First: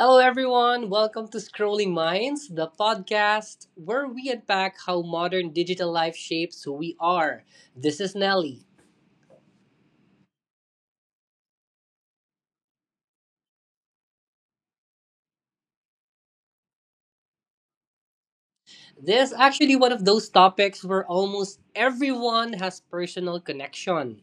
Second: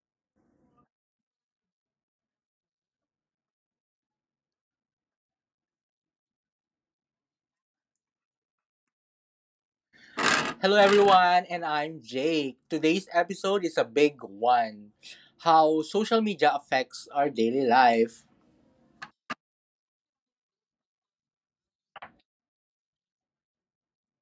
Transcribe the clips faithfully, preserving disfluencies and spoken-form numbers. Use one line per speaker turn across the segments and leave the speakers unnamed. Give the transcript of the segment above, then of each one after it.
Hello, everyone. Welcome to Scrolling Minds, the podcast where we unpack how modern digital life shapes who we are. This is Nelly.
Hello, everyone, and I'm Jake. Today's episode is a big one, how social media affects our daily life.
This is actually one of those topics where almost everyone has personal connection.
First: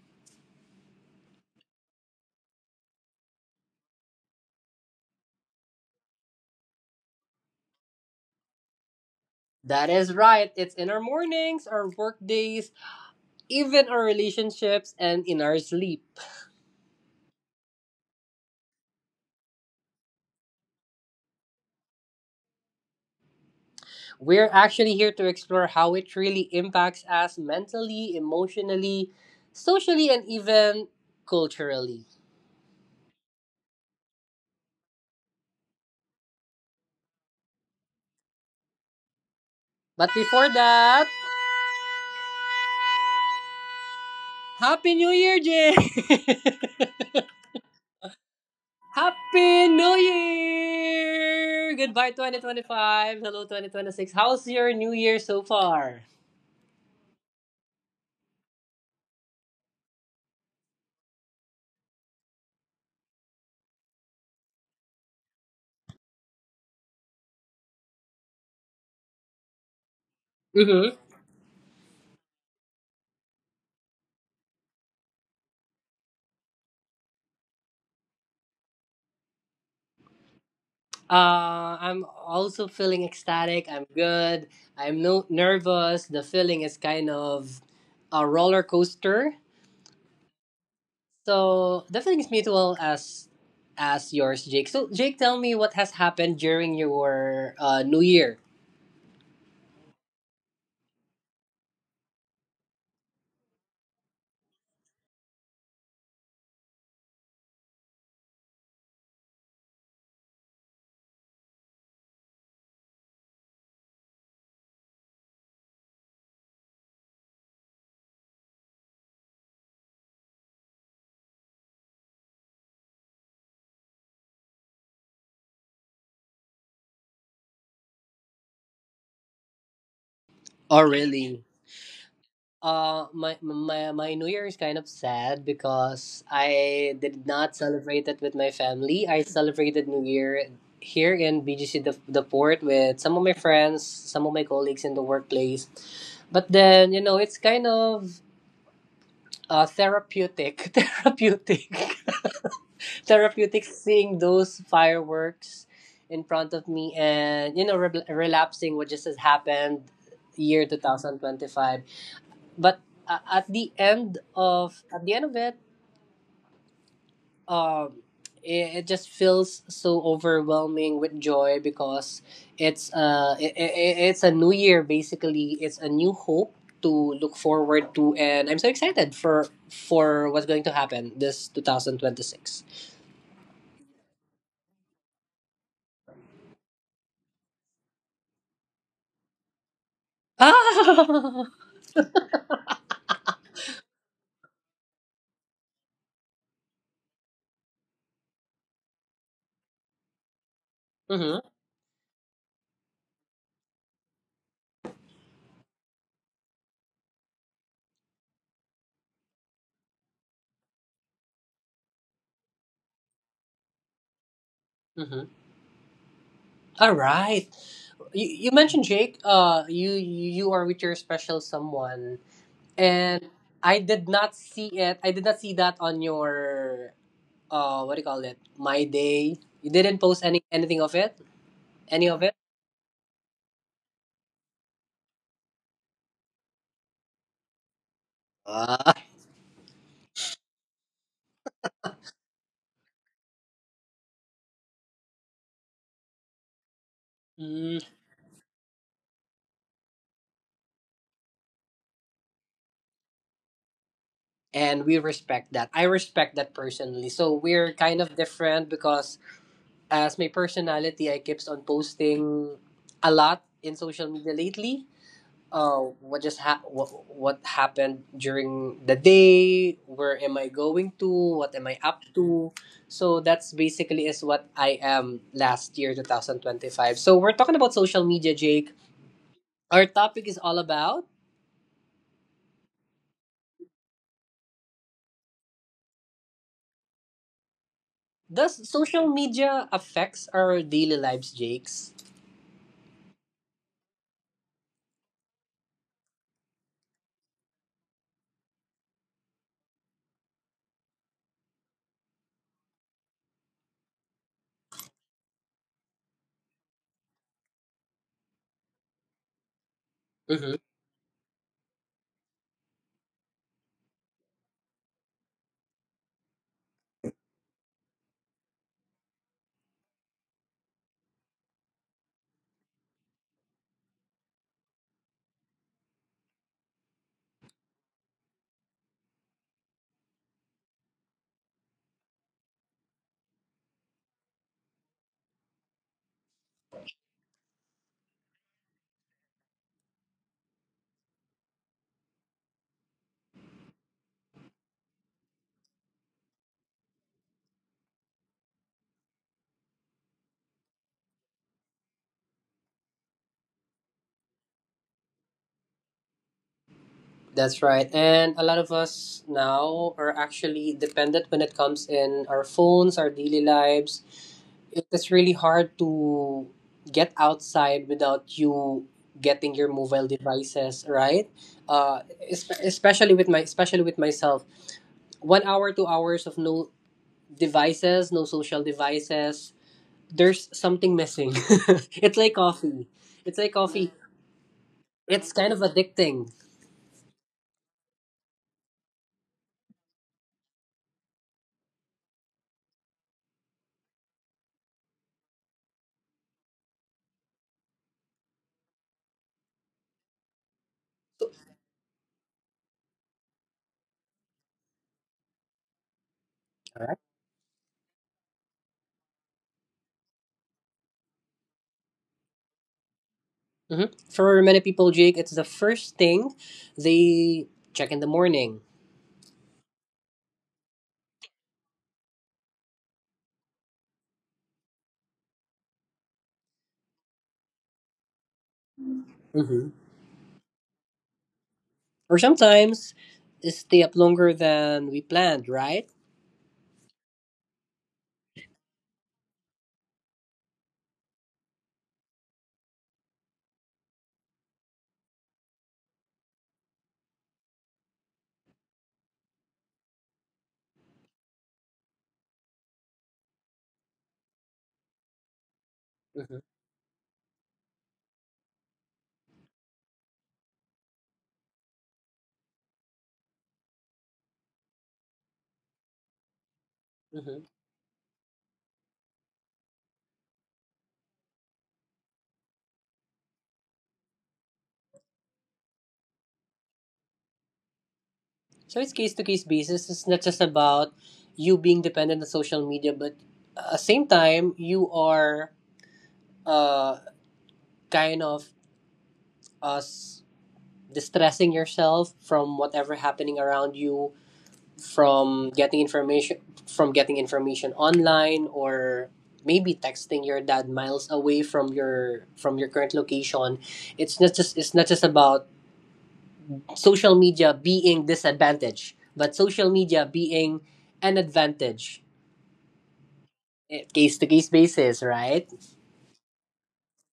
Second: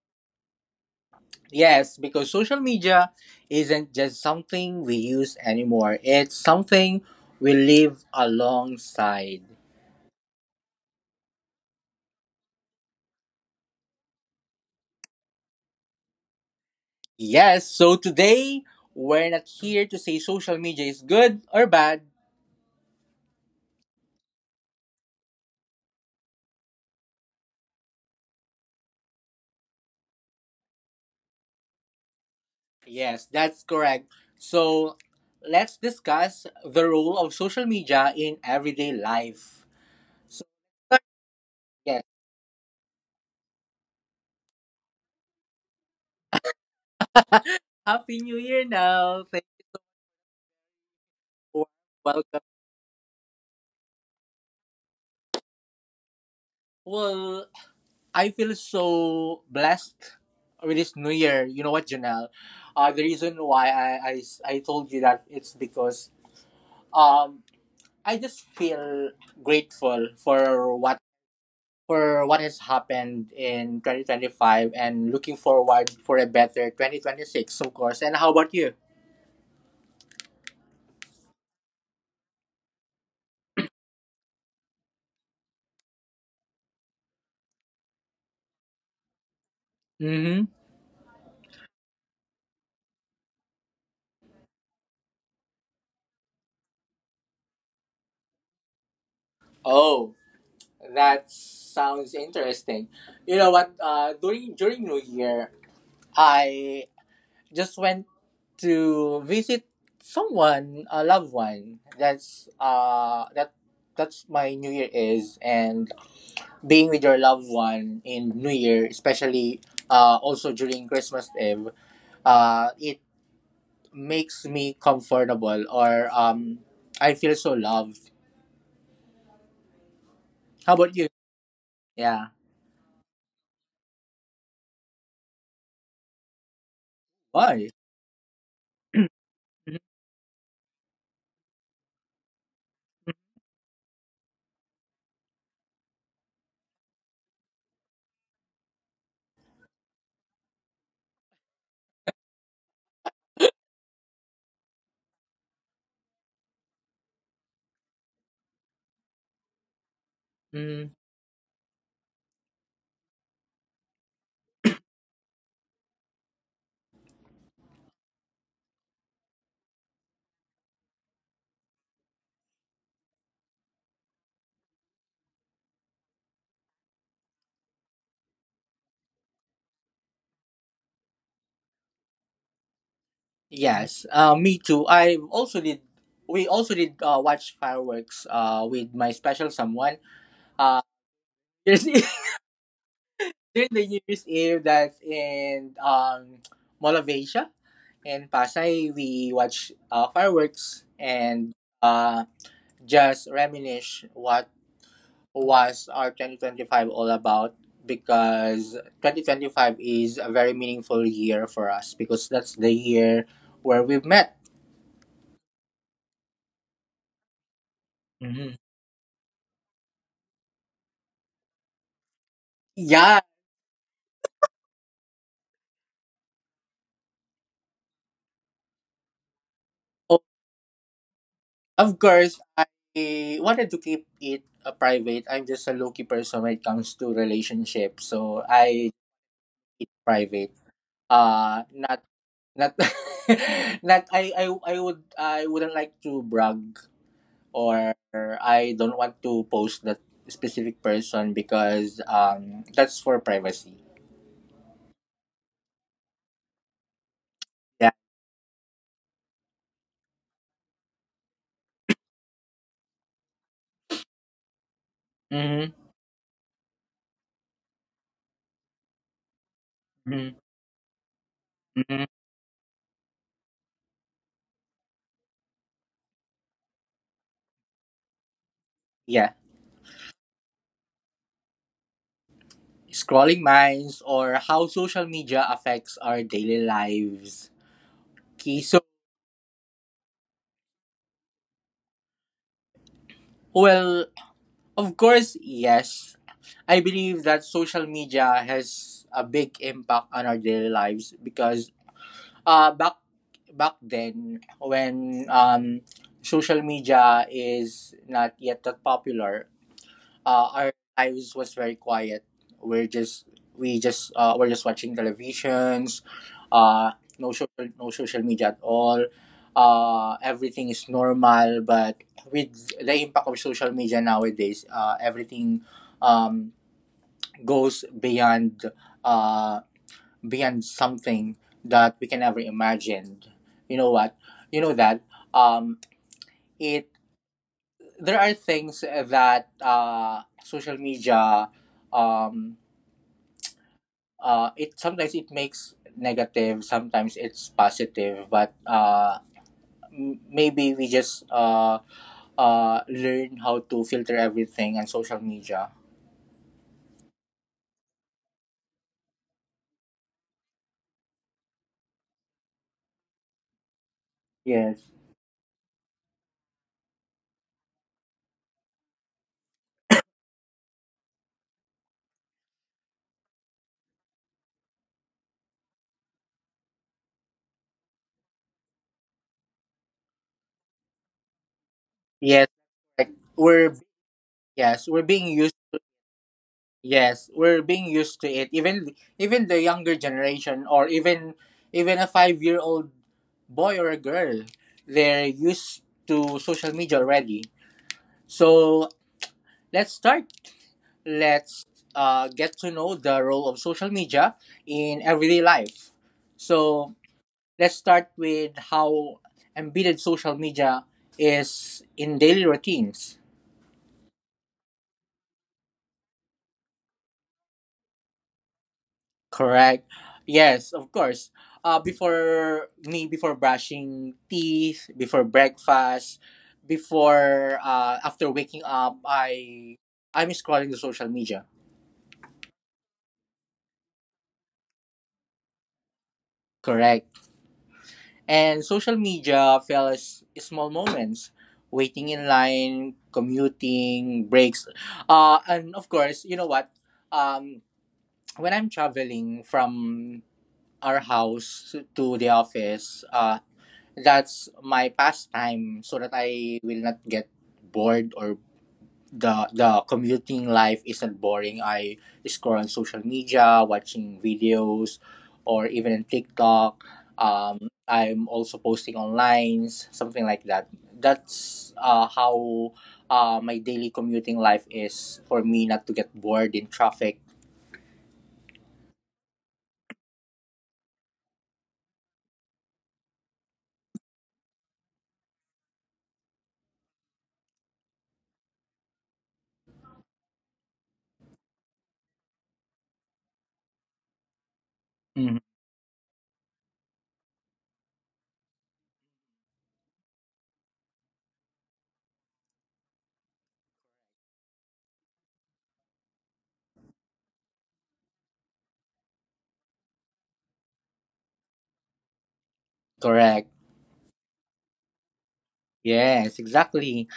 Yes, because social media isn't just something we use anymore, it's something we live alongside.
That is right. It's in our mornings, our work days, even our relationships, and in our sleep.
Yes, so today we're not here to say social media is good or bad.
We're actually here to explore how it really impacts us mentally, emotionally, socially, and even culturally.
Yes, that's correct. So let's discuss the role of social media in everyday life.
But
So,
before that, Happy New Year, Jay!
Happy New Year now. Thank
Happy New
you.
Year! Goodbye
Welcome.
twenty twenty-five. Hello twenty twenty-six. How's your new year so far?
Well, I feel so blessed with this New Year. You know what, Janelle? Uh, the reason why I, I, I told you that it's because um I just feel grateful for what
Mm-hmm.
for what has happened in twenty twenty-five and looking forward for a better twenty twenty-six, of course. And how about you?
Uh, I'm also feeling ecstatic. I'm good. I'm no nervous. The feeling is kind of a roller coaster.
Mm-hmm.
So definitely it's mutual as as yours, Jake. So Jake, tell me what has happened during your uh, New Year.
Oh, that sounds interesting. You know what? Uh, during during New Year, I just went to visit someone, a loved one. That's uh that that's my New Year is, and being with your loved one in New Year, especially uh also during Christmas Eve, uh it makes me comfortable, or um I feel so loved. How
Oh
about you?
really?
Yeah.
Uh, my my my New Year is kind of sad because I did not
Why?
celebrate it with my family. I celebrated New Year here in B G C, the, the port with some of my friends, some of my colleagues in the workplace. But then you know it's kind of uh, therapeutic, therapeutic therapeutic seeing those fireworks in front of me, and you know re- relapsing what just has happened year
Mm,
twenty twenty-five. But uh, at the end of at the end of it um it, it just feels so overwhelming with joy because it's uh it, it, it's a new year. Basically it's a new hope to look forward to, and I'm so excited for for what's going to happen this twenty twenty-six.
yes. Uh, me too. I also did. We also did uh, watch fireworks uh, with my special someone. Uh, there's during the New Year's Eve, that's in um, Mall of Asia in Pasay. We watch uh, fireworks
Ah!
and uh, just reminisce what was our twenty twenty-five all about, because twenty twenty-five is a very meaningful year for us because that's the year where we've met.
Mm-hmm. All right. You, you
Mhm.
mentioned Jake. Uh, you you are with your special someone,
Yeah.
and I did not see it. I did not see that on your uh, what do you call it? My day. You didn't post any anything of it.
Of
Any of it.
course, I wanted to keep it uh, private. I'm just a low-key person when it comes to relationships, so I
Ah.
keep it private. Uh, not, not, not. I, I, I would, I wouldn't like to brag,
Mm,
or I don't want to post that specific person because um, that's for privacy.
and we respect that. I respect that personally. So we're
Yeah.
kind of different because as my personality, I keeps on posting a lot in social media lately.
Mm-hmm.
Oh, what just ha- what, what happened during the day? Where
Mm-hmm.
am I going to? What am I
Hmm.
up to? So that's basically is what I am last year twenty twenty-five. So we're talking about social media, Jake.
Yeah.
Our topic is all about
Scrolling minds, or how social media affects our daily lives. Okay,
does
so,
social media affects our daily lives, Jake's?
well, of course, yes. I believe that social media has a big impact on our daily lives because uh back back then when um social media is not yet that popular, uh, our lives was very quiet. We're just we just uh, we're just watching televisions. Uh, no social no social media at all. Uh, everything is normal, but with the impact of social media nowadays, uh, everything, um, goes beyond uh, beyond something that we can ever imagine. You know what? You know that, um, it there are things eh, that uh, social media, um, uh, it sometimes it makes negative, sometimes it's positive, but uh, m- maybe we just uh, uh, learn how to filter everything on social media.
That's right. And a lot of us now are actually dependent when it comes in our phones, our daily lives.
Yes.
It is really hard to get outside without you getting your mobile devices, right? Uh, es- especially with my especially with myself. One hour, two hours of no devices, no social devices. There's something missing. It's like
Yes,
coffee.
like
It's like
we're,
coffee.
yes, we're being
It's kind
used.
of addicting.
Yes, we're being used to it. Even even the younger generation, or even even a five year old boy or a girl, they're used to social media already. So let's start. Let's uh, get to know the role of social media in everyday life. So let's start with how embedded social media is in daily routines.
Hmm. For many people, Jake, it's the first thing they check in the morning.
Correct. Yes, of course. Uh, before me, before brushing teeth, before breakfast, before uh, after waking up,
Hmm.
I I'm scrolling the social media.
Or sometimes stay up longer than we planned, right?
Correct. And social media fills small moments, waiting in line, commuting, breaks. Uh, and of course, you know what? Um, when I'm traveling from our house to the office, uh, that's my pastime so that
Hmm.
I will not get bored, or the the commuting life isn't boring. I scroll on social media, watching videos, or even in TikTok.
Hmm.
Um, I'm also posting online, something like that. That's uh, how uh, my daily commuting life is, for me not to get bored in traffic.
So it's case to case basis. It's not just about you being dependent on social media, but at the same time, you are uh, kind of us distressing yourself from whatever happening around you,
Mhm.
from getting information from getting information online, or maybe texting your dad miles away from your from your current location. It's not just it's not just about social media being disadvantage, but social media being an advantage,
Correct.
case to case basis, right?
Yes, exactly.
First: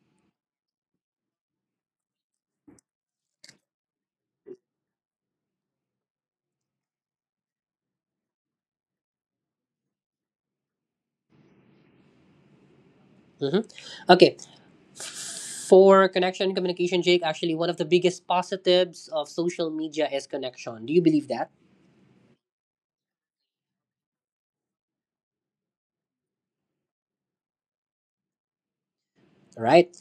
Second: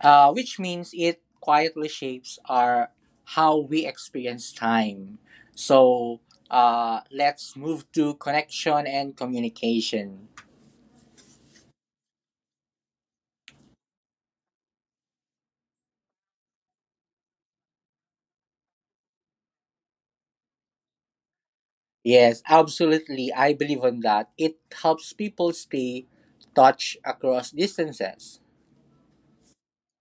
uh, Which means it quietly shapes our, how we experience time. So uh, let's move to connection and communication.
Hmm. Okay. For connection and communication, Jake, actually, one of the biggest positives of social media is connection. Do you believe that?
Yes, absolutely. I believe in that. It helps people stay touch across distances.
Right?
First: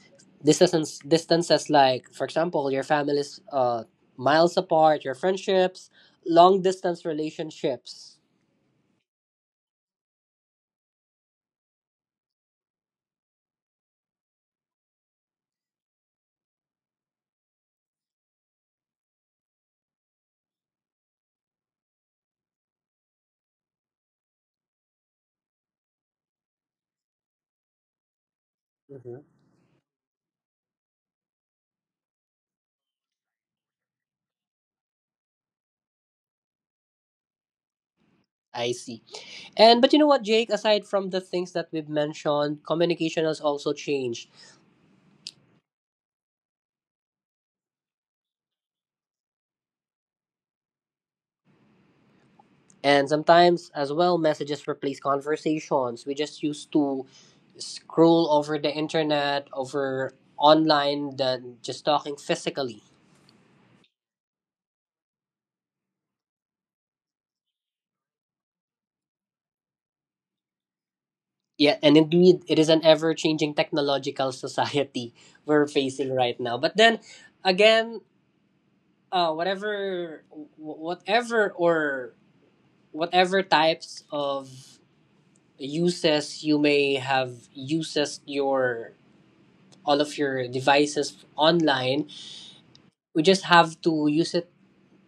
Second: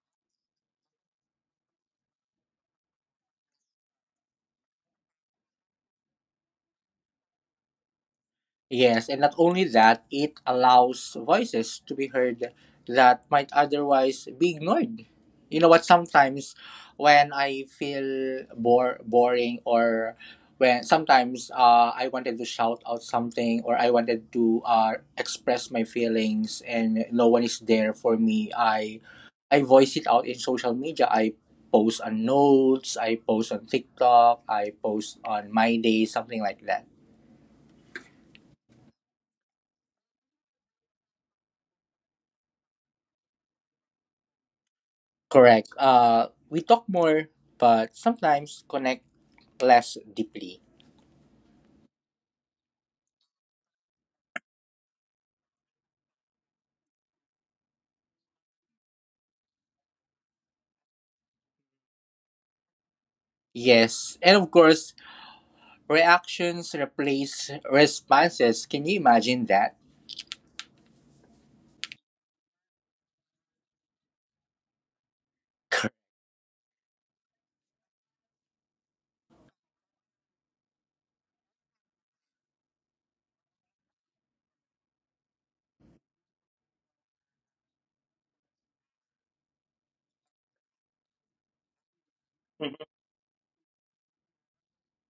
Distances, distances like, for example, your family's uh, miles apart, your friendships, long distance relationships.
Yes, and not only that, it allows voices to be heard that might otherwise be ignored. You know what? Sometimes when I feel bore boring, or when sometimes uh, I wanted to shout out something, or I wanted to uh, express my feelings and no one is there for me, I
Mhm.
I voice it out in social media. I post on notes, I post on TikTok, I post on my day, something like that.
I see. And but you know what, Jake, aside from the things that we've mentioned, communication has also changed.
Correct. Uh, we talk more, but sometimes connect less deeply.
And sometimes as well messages replace conversations. We just used to scroll over the internet, over online, than just talking physically.
Yes, and of course, reactions replace responses. Can you imagine that?
Yeah, and indeed it is an ever changing technological society we're facing right now. But then again, uh whatever wh- whatever or whatever types of uses you may have, uses your all of your devices online,
Mhm.
we just have to use it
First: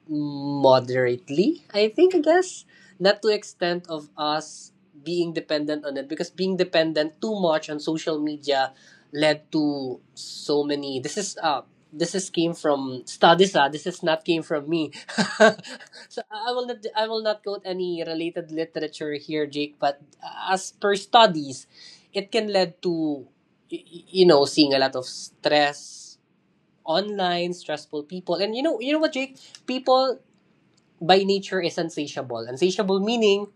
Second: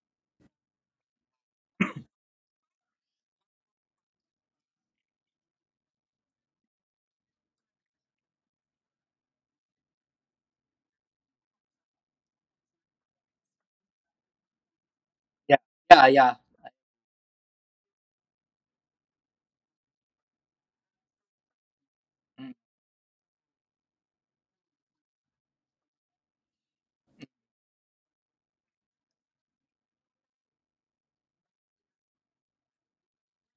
moderately, I think, I guess, not to extent of us being dependent on it, because being dependent too much on social media led to so many. This is uh this is came from studies, ah. This is not came from me.
Yeah, yeah,
So
yeah.
i will not i will not quote any related literature here, Jake, but as per studies, it can
Mm.
lead to, y- y- you know, seeing a lot of stress online, stressful people. And you know, you know what, Jake, people by nature is unsatiable. Unsatiable meaning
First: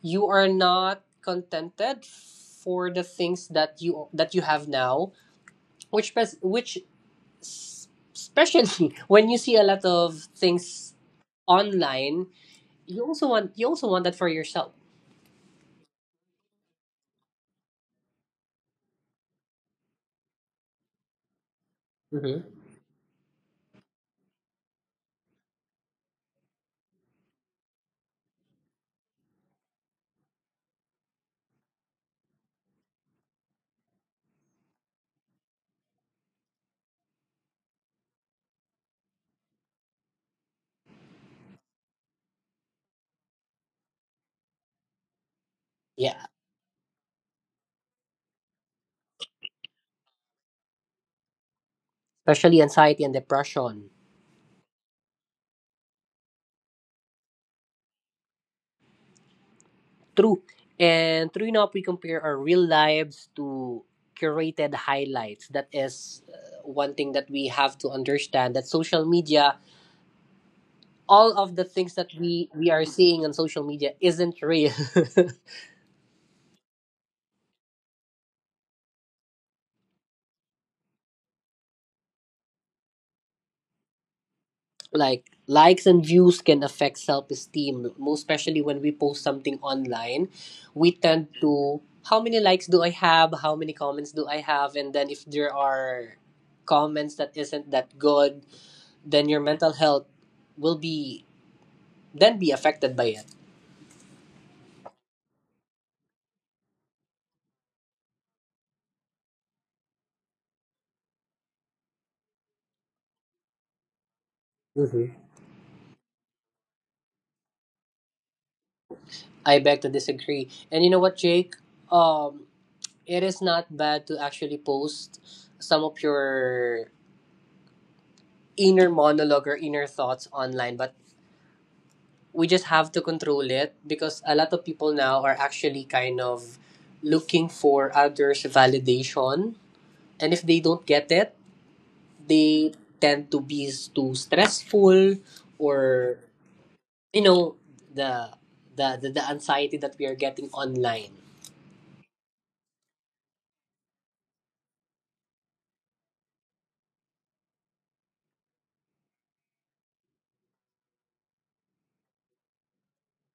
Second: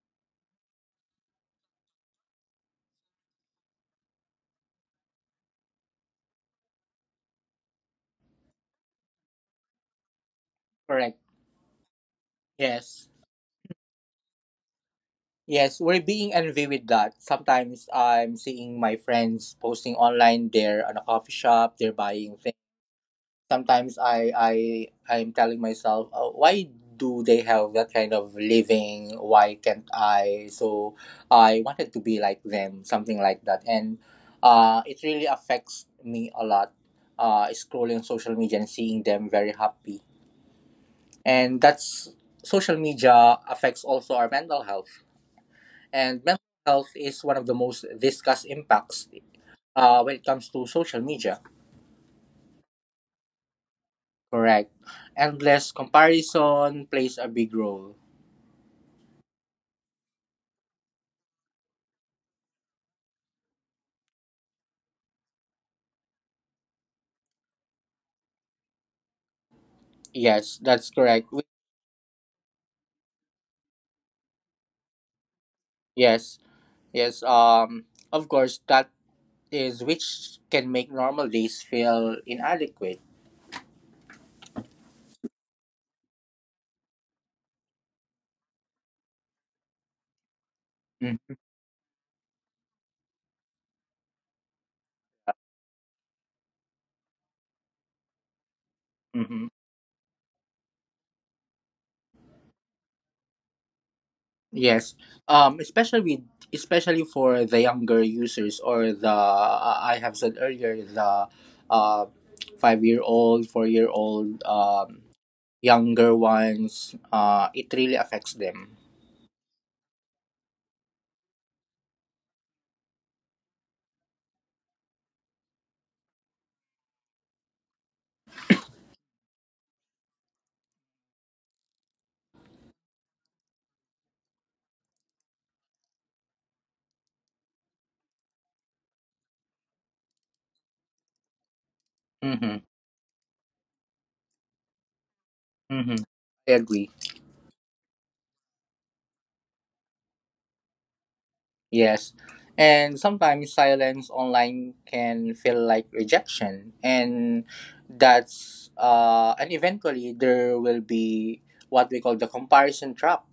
you are not contented for the things that you that you have now, which pes- which s- especially when you see a lot of things
Correct.
online, you
Yes,
also want, you also want that for yourself.
yes. We're being envy with that. Sometimes I'm seeing my friends posting online. They're on a coffee shop. They're buying
Hmm.
things. Sometimes I I I'm telling myself, oh, why do they have that kind of living? Why can't I? So I wanted to be like them, something like that, and uh, it really affects me a lot. Uh, scrolling social media and seeing them very happy, and that's, social media affects also our mental health,
Yeah,
and mental health is one of the most discussed impacts uh, when it comes to social media.
especially anxiety and depression.
Correct. Endless comparison plays a big role.
True. And true enough, we compare our real lives to curated highlights. That is uh, one thing that we have to understand, that social media,
Yes, that's
all
correct. We-
of the things that we we are seeing on social media isn't real.
yes, yes. Um, of course, that is, which can make normal days feel inadequate.
Like likes and views can affect self-esteem, most especially when we post something online. We tend to, how many likes do I have, how many comments do I have? And then if there are comments that isn't that good, then your
Mm-hmm.
mental health will be, then be affected by it.
Yes. Um, especially with, especially for the younger users, or the uh, I have said earlier, the uh five year old, four year old, um,
Hmm.
younger ones. Uh, it really affects them.
I beg to disagree. And you know what, Jake? Um, it is not bad to actually post some of your inner monologue or inner thoughts online, but we just have to control it because a lot of people now are actually kind of looking for others' validation. And if they don't get it,
Mm-hmm.
they tend to be s- too stressful,
Mm-hmm.
or,
I agree.
you know, the, the, the, the anxiety that we are getting online.
Yes. And sometimes silence online can feel like rejection. And that's, uh, and eventually there will be what we call the comparison trap.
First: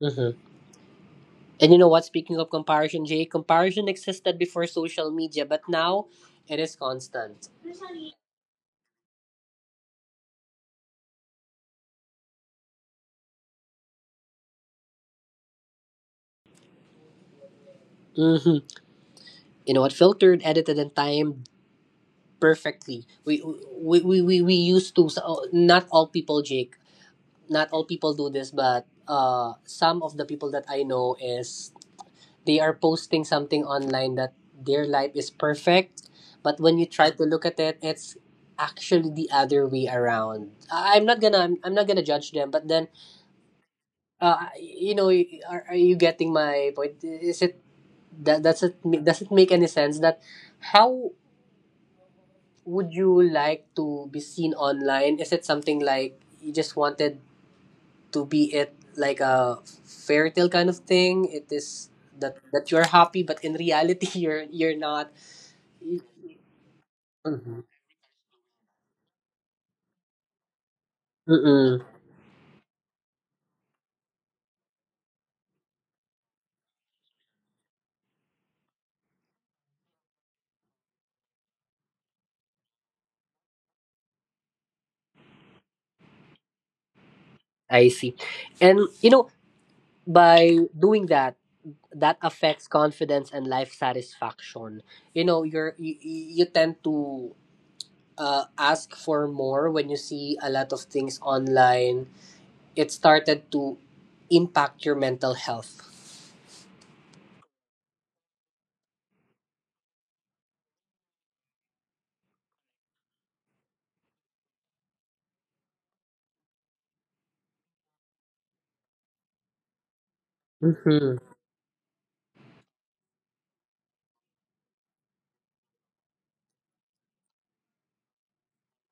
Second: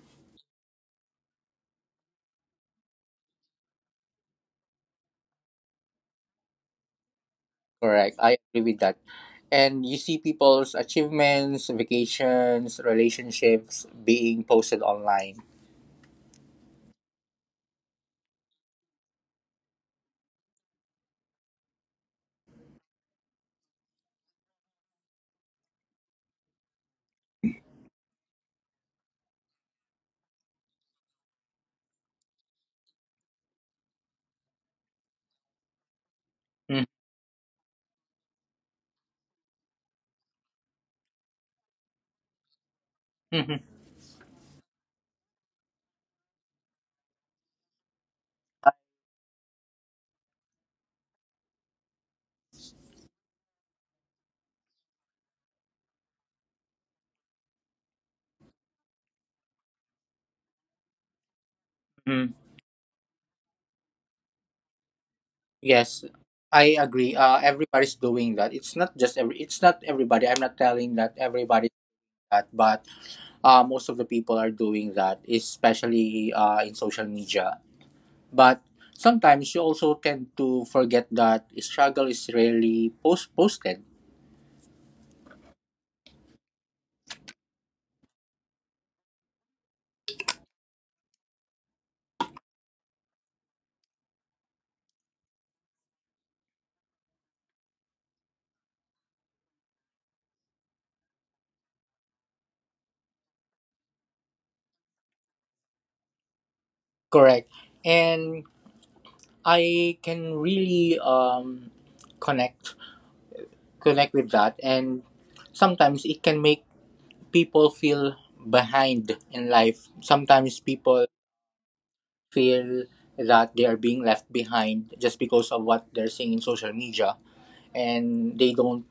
Mhm. And you know what? Speaking of comparison, Jay, comparison existed before social media, but now it is constant.
Correct. I agree with that. And you see people's achievements, vacations, relationships being posted online.
Hmm. You know what? Filtered, edited, and timed perfectly. We we we we, we used to. So, not all people, Jake. Not all people do this, but uh, some of the people that I know is, they are posting something online that their life is perfect, but when
Mm.
you try to look at it, it's actually the other way around. I- I'm not gonna I'm, I'm not gonna judge them, but then
Mhm.
uh, you know, are, are you getting my point? Is it that does it ma- does it make any sense that how would you like to be seen online? Is it something like you just wanted to be it like a fairy tale kind of thing? It is
Mm.
that that you're happy, but in reality, you're you're not.
Yes, I agree. Uh,
Mm-hmm.
everybody's doing that. It's not just every. It's not everybody. I'm not telling that everybody
Mm-mm.
that, but uh, most of the people are doing that, especially uh, in social media. But sometimes you also tend to forget that struggle is rarely post- posted.
I see, and you know, by doing that, that affects confidence and life satisfaction. You know, you're you, you you tend to uh, ask for more. When you see a lot of things online, it started to impact your mental health.
Correct. And I can really um, connect connect with that. And sometimes it can make people feel behind in life. Sometimes people
Hmm.
feel that they are being left behind just because of what they're seeing in social media, and they don't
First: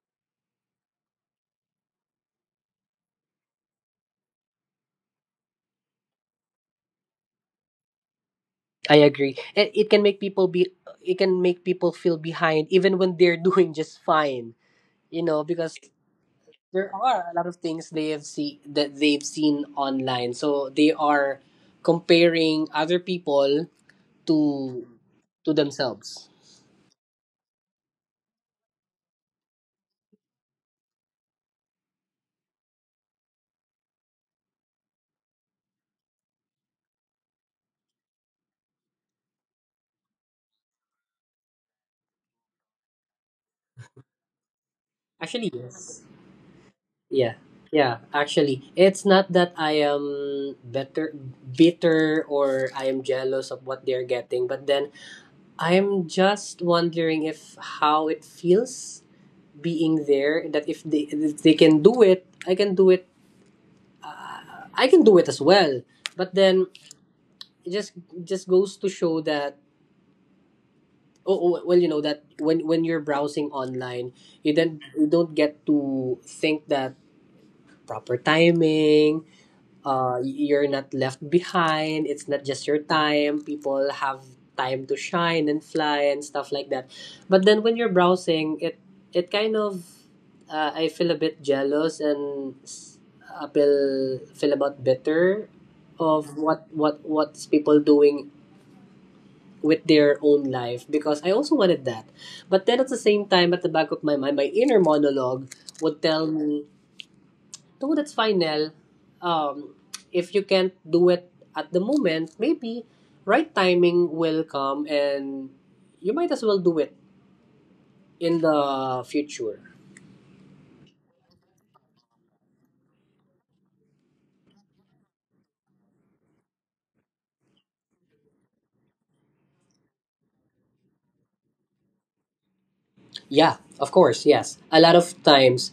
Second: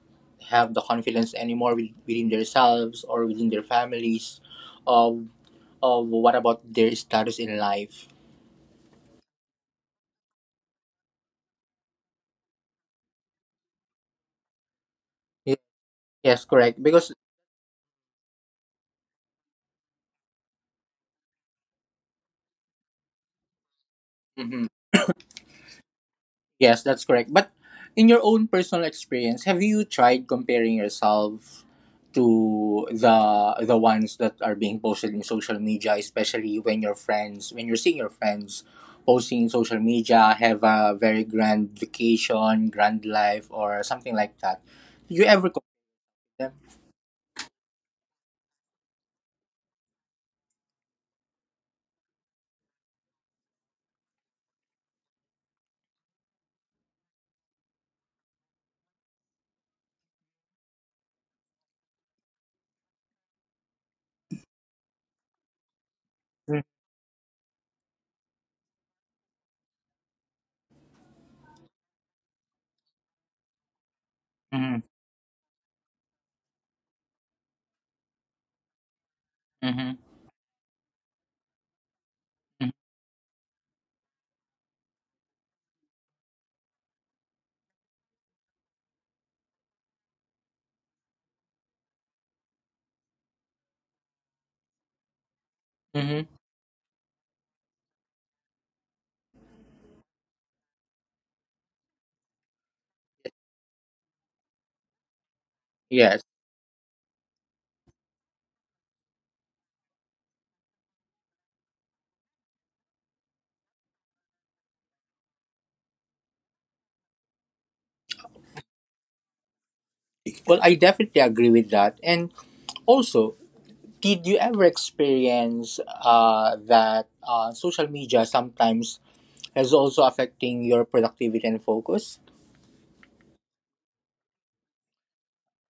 have the confidence anymore with, within themselves or within their families, of of what about their status in life.
I agree. It, it can make people be, it can make people feel behind even when they're doing just fine, you know,
Ye-
because
yes, correct,
there
because,
are a lot of things they have see that they've seen online. So they are comparing other people
mhm.
to to themselves.
Yes, that's correct. But in your own personal experience, have you tried comparing yourself to the the ones that are being posted in social media, especially when your friends, when you're seeing your friends posting in social media, have a very grand vacation, grand life, or something like that? Do you ever
Actually,
compare
yes.
them?
Yeah. Yeah, actually, it's not that I am better bitter or I am jealous of what they're getting, but then I'm just wondering if how it feels being there, that if they if they can do it, I can do it. I can do it as well. But then
Mm-hmm.
it just just goes to show that, oh, oh, well, you know that when when you're browsing online, you
Mm-hmm.
then you don't get to think that proper timing,
Mm-hmm.
uh, you're not left behind. It's not just your time. People have time to shine and fly and stuff like that. But then when you're browsing, it it kind of, uh, I feel a bit jealous and s- I feel feel about bitter
Mm-hmm, mm-hmm.
of what what what's people doing with their own life, because I also wanted that. But then at the same time, at the back of my mind, my inner monologue would
Yes.
tell me though that's final, um, if you can't do it at the moment, maybe right timing will come and you might as well do it in the future.
Well, I definitely agree with that. And also, did you ever experience uh, that uh, social media sometimes is also affecting your productivity and focus?
Yeah, of course, yes. A lot of times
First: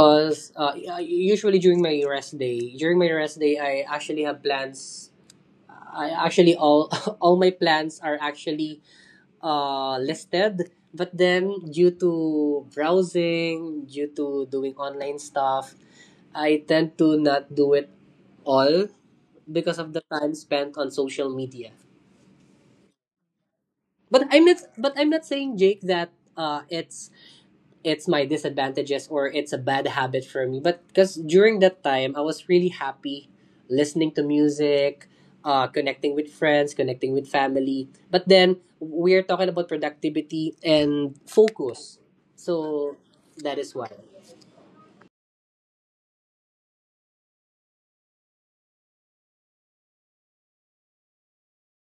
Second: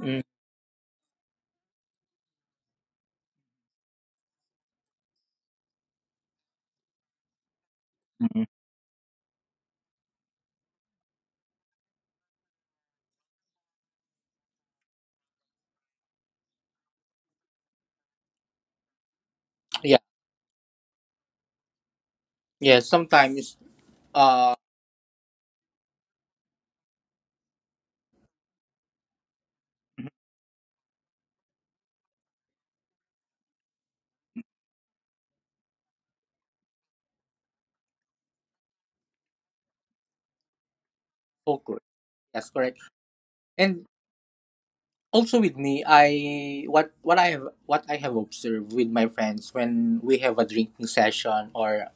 Mm.
uh, usually during my rest day, during my rest day, I actually have plans. I actually all all my plans are
Mm.
actually uh, listed. But then, due to browsing, due to doing online stuff, I tend to not do it all because of
Yeah,
the time spent on social media.
yeah, sometimes
But I'm
uh,
not. But I'm not saying Jake that uh, it's it's my disadvantages or it's a bad habit for me. But because during that time, I was really happy listening to music, uh, connecting with friends, connecting with family. But then we're talking about productivity and
focus.
focus.
That's correct.
So that is
And
why.
also with me, I what what I have what I have observed with my friends, when we have a drinking session, or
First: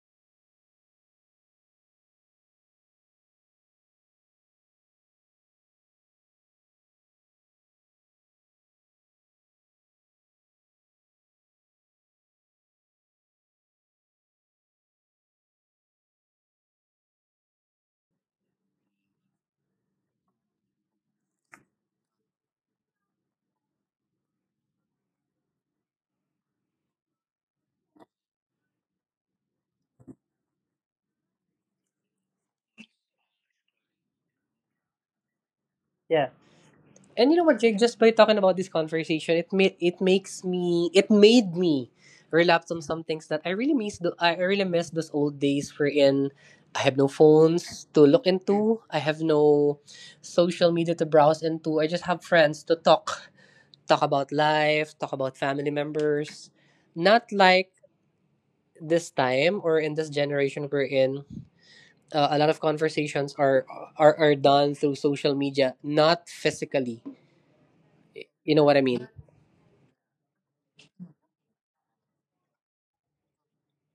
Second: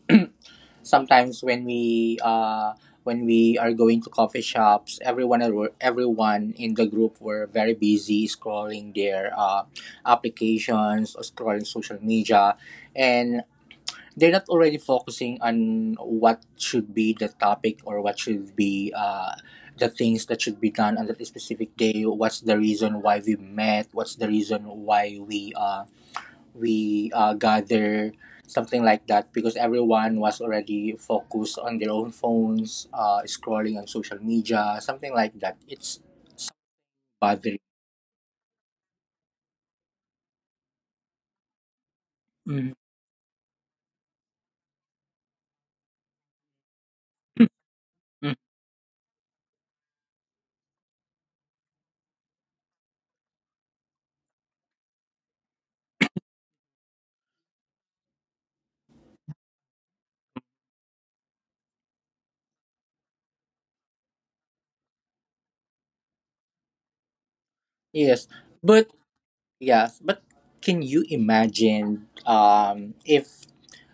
sometimes when we uh when we are going to coffee shops, everyone are- everyone in the group were very busy scrolling their uh, applications, or scrolling social media, and they're not already focusing on what should be the topic, or what should be uh, the things that should be done on that specific day, what's the reason why we met, what's the reason why we uh, we uh, gather, something like that, because everyone was already focused on their own phones uh, scrolling on social media, something like that. It's
Yeah. And you know
bothering.
what, Jake? Just by talking about this conversation, it made it makes me it made me relapse
Mhm.
on some things that I really miss. The I really miss those old days wherein I have no phones to look
Mhm.
into. I have no social media to browse into. I just have friends to talk talk about life, talk about family members. Not like this time or in this generation we're in, uh, a lot of conversations are, are are done through social media, not physically,
yes
you know what I
but
mean.
yes, but can you imagine um, if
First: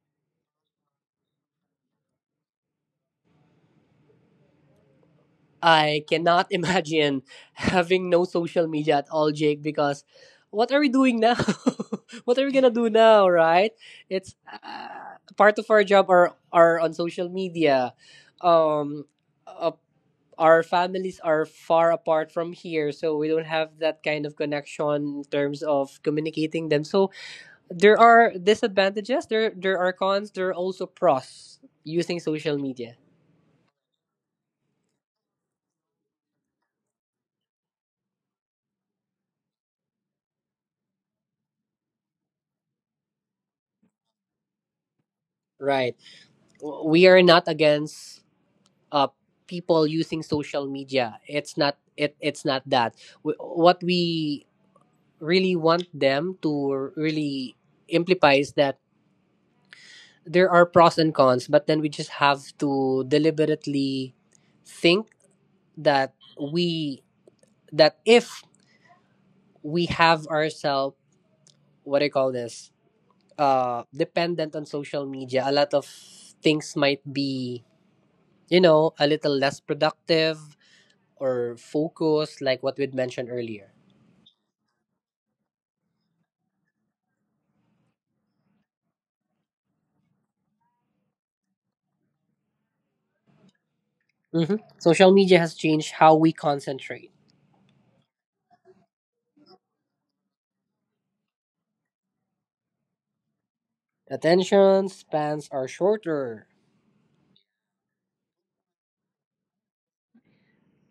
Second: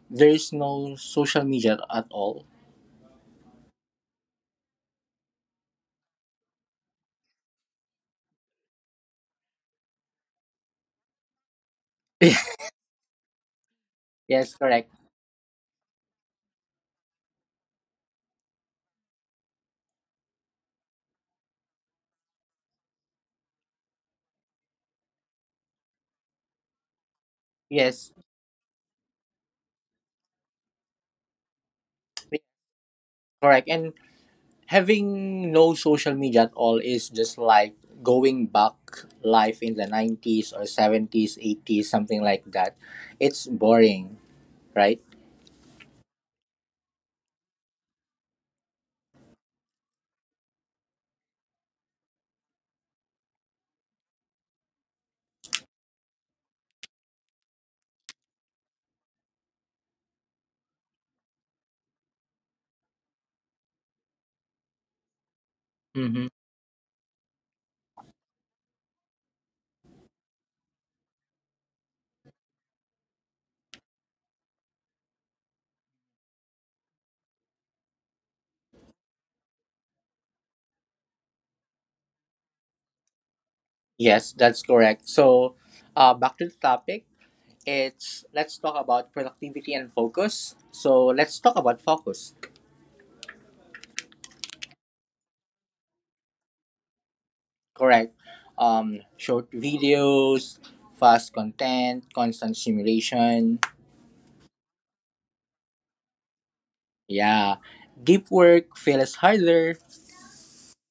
there's no social media at all?
I cannot imagine having no social media at all, Jake, because what are we doing now? What are we gonna do now, right? It's
Yes, correct.
uh, Part of our job are are on social media. Um, uh, our families are far apart from here, so we don't have that kind of connection in terms of communicating them. So there
Yes,
are disadvantages, there there are cons, there are also pros using social media.
correct. And having no social media at all is just like going back life in the nineties, or seventies, eighties, something like that. It's boring, right?
Right. W- We are not against uh people using social media. It's not it it's not that. W What we really want them to really imply is that there are pros and cons, but then we just have to deliberately think that
Mm-hmm.
we that if we have ourselves, what do you call this, uh dependent on social media, a lot of things might be, you know, a little less productive or focused, like what we'd mentioned earlier.
Yes, that's correct. So uh, back to the topic, it's, let's talk about productivity and focus, so let's talk about focus.
Hmm. Social media has changed how we concentrate.
Correct. Um short videos, fast content, constant stimulation.
Attention spans are shorter.
Yeah. Deep work feels harder.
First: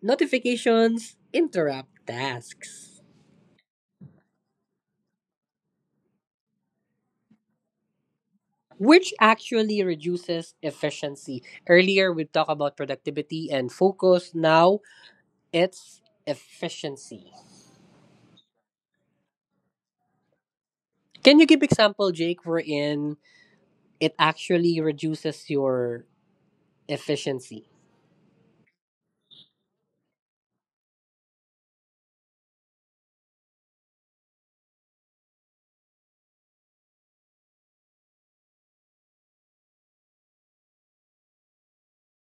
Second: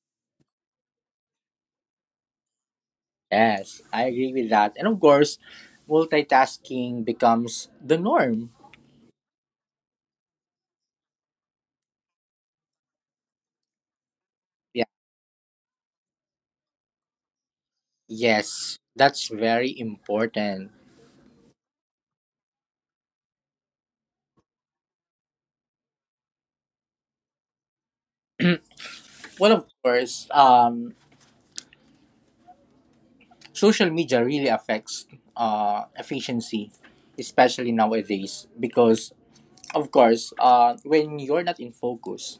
Notifications interrupt tasks,
Yes, I agree with that. And of course, multitasking becomes the norm.
which actually reduces efficiency. Earlier, we talked about productivity and focus. Now,
Yeah.
it's efficiency.
Yes, that's very important.
Can you give example, Jake, wherein it actually reduces your efficiency?
Well, of course, um, social media really affects uh, efficiency, especially nowadays, because of course, uh, when you're not in focus,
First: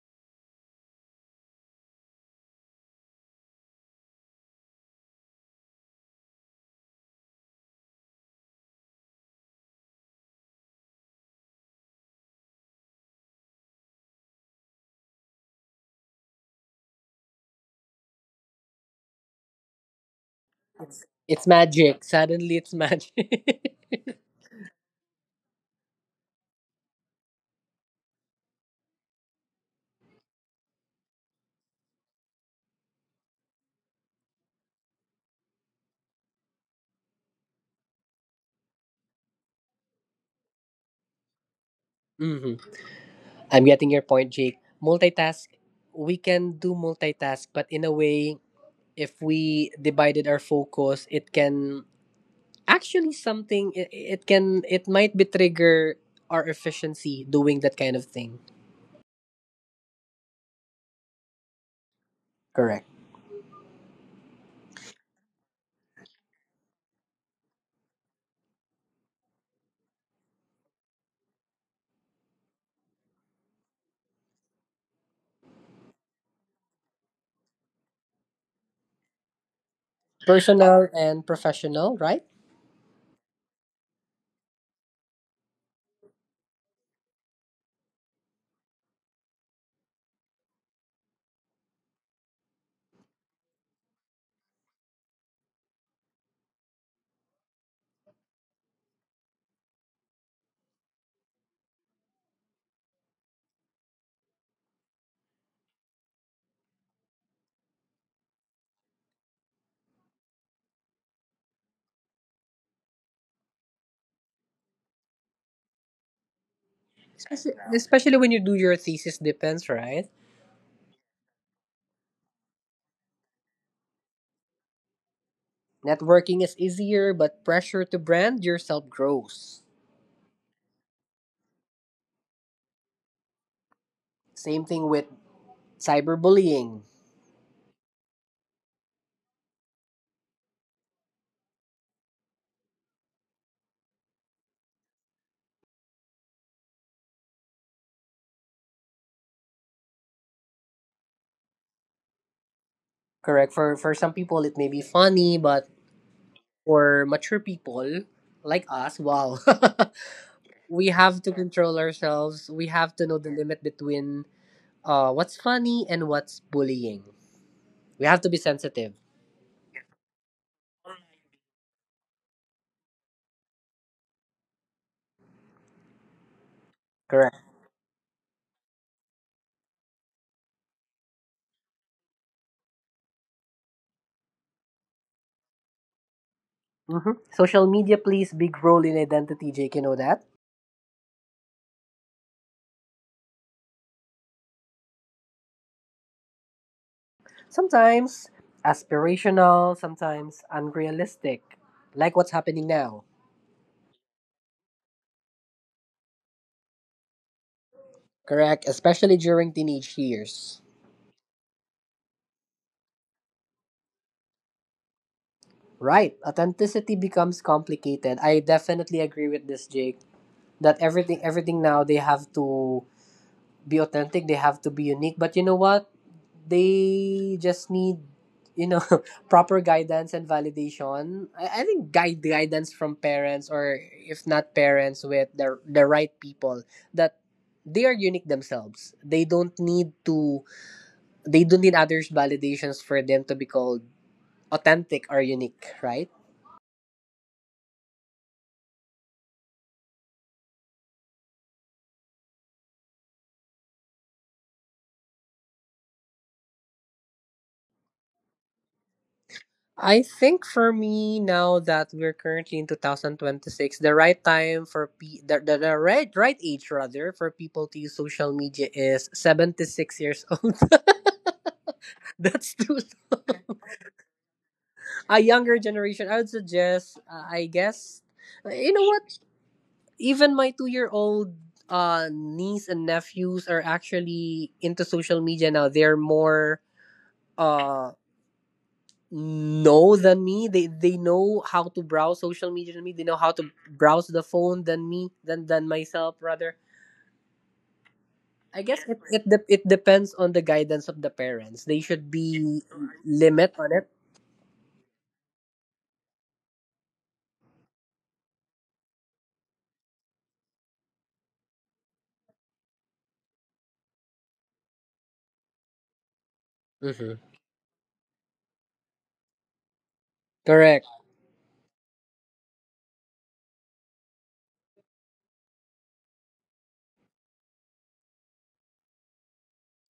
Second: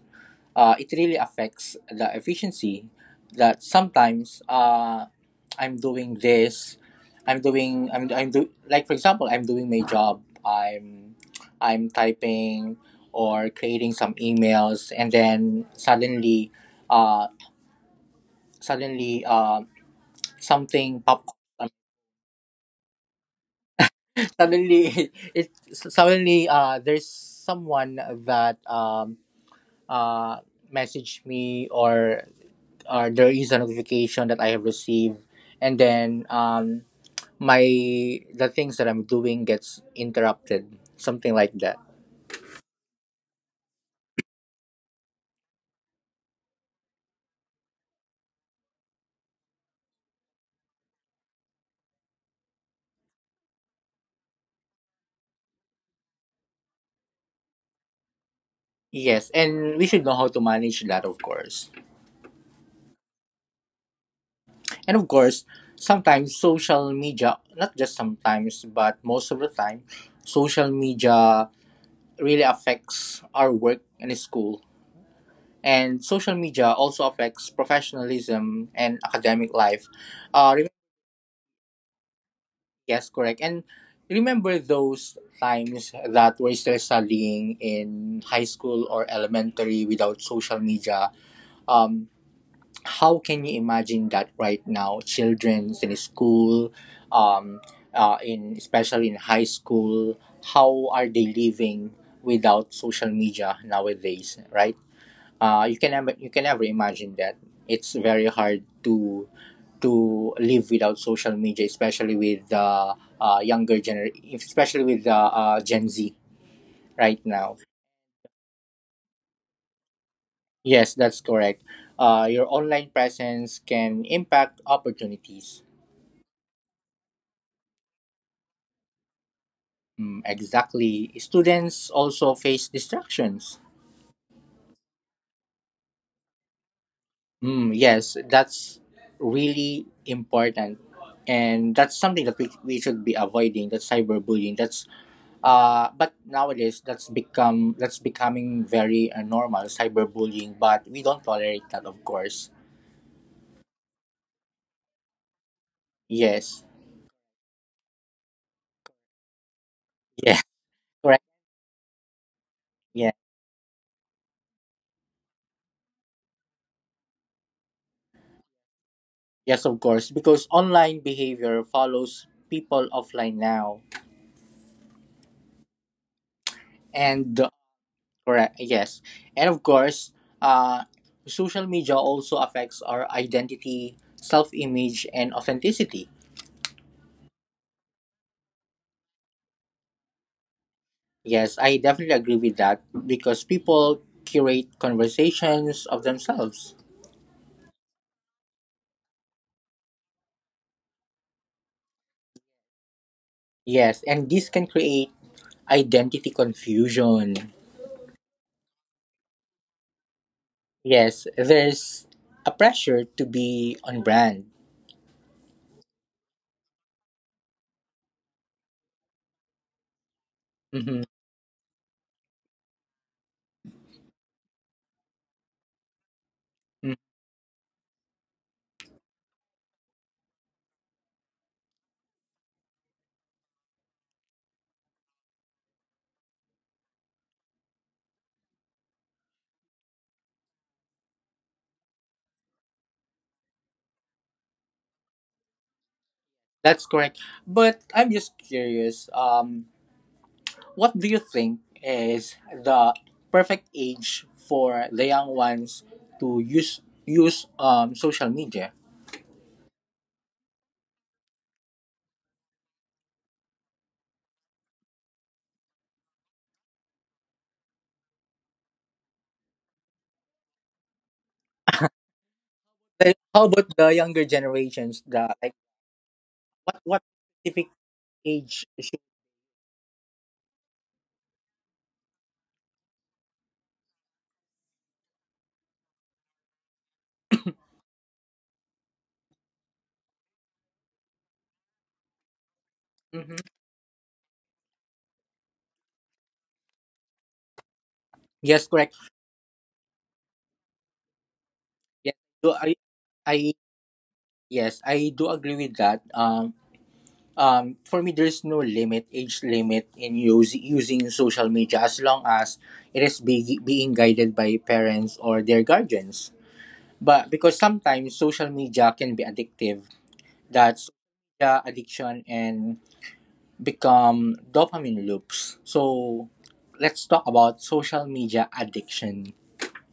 uh, it really affects the efficiency, that sometimes uh, I'm doing this I'm doing I'm, I'm do, like, for example, I'm doing my job, i'm I'm typing or creating some emails, and then suddenly uh, suddenly uh, something
It's,
pop,
it's magic. Suddenly, it's magic.
suddenly it suddenly uh, there's someone that um, uh, messaged me, or or there is a notification that I have received, and then um, my the things that I'm doing gets interrupted, something like that.
Hmm. I'm getting your point, Jake. Multitask. We can do multitask, but in a way, if we divided our focus, it can actually something it, it can it might be trigger our efficiency doing that kind of thing.
Yes, and we should know how to manage that, of course.
Correct.
And of course, sometimes social media, not just sometimes, but most of the time, social media really affects our work and school. And social media also affects professionalism and academic life. Uh,
Personal and professional, right?
Yes, correct. And remember those times that we're still studying in high school or elementary without social media? Um, how can you imagine that right now? Children's in school, um, uh, in especially in high school, how are they living without social media nowadays, right? uh, you can never you can never imagine that it's very hard to to live without social media, especially with the uh, uh, younger gener, especially with the uh, Gen Z right
Especially,
now.
especially when you do your thesis depends, right?
Yes, that's correct. Uh, your online presence can impact opportunities.
Networking is easier, but pressure to brand yourself grows.
Mm, exactly. Students also face distractions.
Same thing with cyberbullying.
Mm, yes, that's really important. And that's something that we, we should be avoiding. That's cyberbullying. That's Uh, but nowadays that's become that's becoming very uh, normal cyberbullying. But we don't tolerate that, of course.
Correct, for for some people it may be funny, but
Yes.
for mature people like us, wow.
Yeah.
We
Correct.
have to control ourselves. We have to
Yeah.
know the limit between, uh, what's funny and what's bullying. We have to be sensitive.
Yes, of course, because online behavior follows people offline now.
Correct.
And uh, Correct. Yes. And of course, uh, social media also affects our identity, self-image, and authenticity.
Hmm. Social media plays big role in identity, Jake. You know that.
Yes, I definitely agree with that because people curate conversations of themselves.
Sometimes aspirational, sometimes unrealistic, like what's happening now.
Yes, and this can create identity confusion.
Correct, especially during teenage years.
Yes, there's a pressure to be on brand.
Right, authenticity becomes complicated. I definitely agree with this, Jake. That
Hmm.
everything, everything now they have to be authentic. They have to be unique. But you know what? They just need, you know, proper guidance and validation. i, I think guide guidance from parents, or if not parents, with the the right people, that they are unique themselves. They don't need to, they don't need others validations for them to be called authentic or unique, right?
That's correct. But I'm just curious. Um, what do you think is the perfect age for the young ones to use use um social media?
I think for me, now that we're currently in two thousand twenty-six, the right time for pe- the, the, the right right age rather for people to use social media is seventy-six years old. That's too
Like, how
long.
about the younger generations?
A
The like,
younger generation, I would
what
suggest,
what
uh, I
specific
guess, uh,
age
you know
should?
what? Even my two-year-old uh, niece and nephews are actually into social media now. They're more uh know than me. They they know how to browse social media than me. They know how
Mhm.
to browse the phone than me, than than myself rather. I
Yes,
guess
correct.
it it, de- it depends on the guidance of the parents. They should
Yes, so
be
I I
limit on it.
Yes, I do agree with that. Um, um, for me, there's no limit, age limit in use, using social media as long as it is be, being guided by parents or their guardians.
Hmm.
But because sometimes social media can be addictive, that's
Correct.
media addiction and become dopamine loops. So let's talk about social media addiction.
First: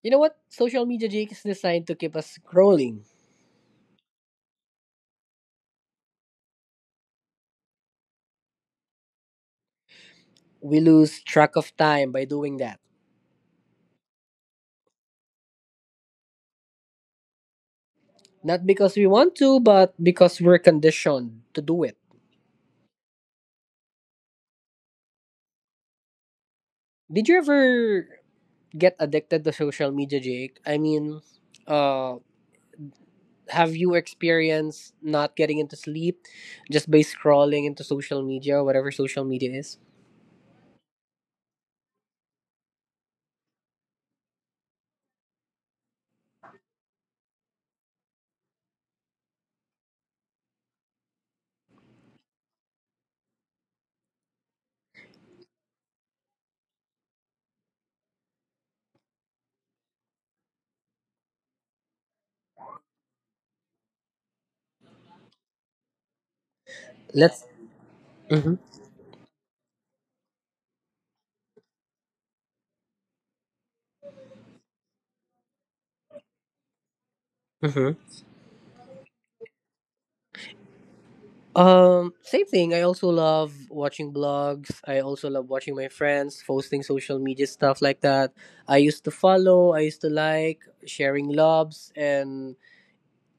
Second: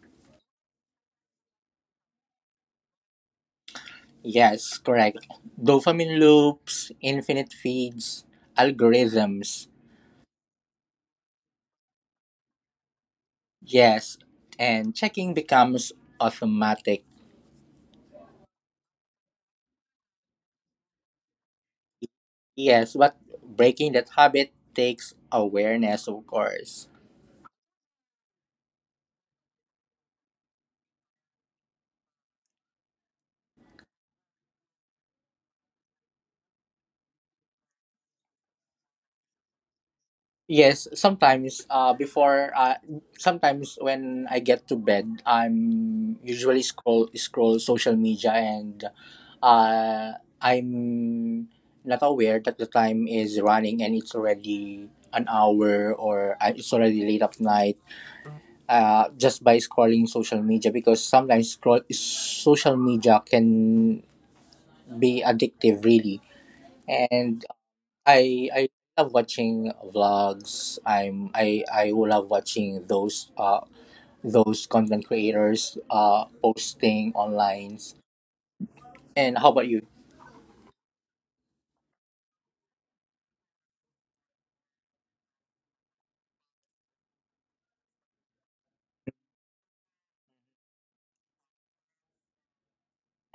You know what? Social media, Jake, is designed to keep us scrolling.
Yes, correct. Dopamine loops, infinite feeds, algorithms.
We lose track of time by doing that.
Yes, and checking becomes automatic.
Not because we want to, but because we're conditioned to do it.
Yes, but breaking that habit takes awareness, of course.
Did you ever get addicted to social media, Jake? I mean, uh, have you experienced not getting into sleep just by scrolling into social media, whatever social media is?
Yes, sometimes uh, before uh, sometimes when I get to bed, I'm usually scroll scroll social media and uh, I'm not aware that the time is running and it's already an hour or uh, it's already late at night. Uh, just by scrolling social media, because sometimes scroll social media can be addictive really,
Let's.
and i
Mm-hmm,
i love watching vlogs. I'm i i love watching those uh those content creators uh posting online.
mm-hmm.
And how about you?
Um, same thing. I also love watching blogs. I also love watching my friends posting social media stuff like that. I used to follow, I used to like sharing loves and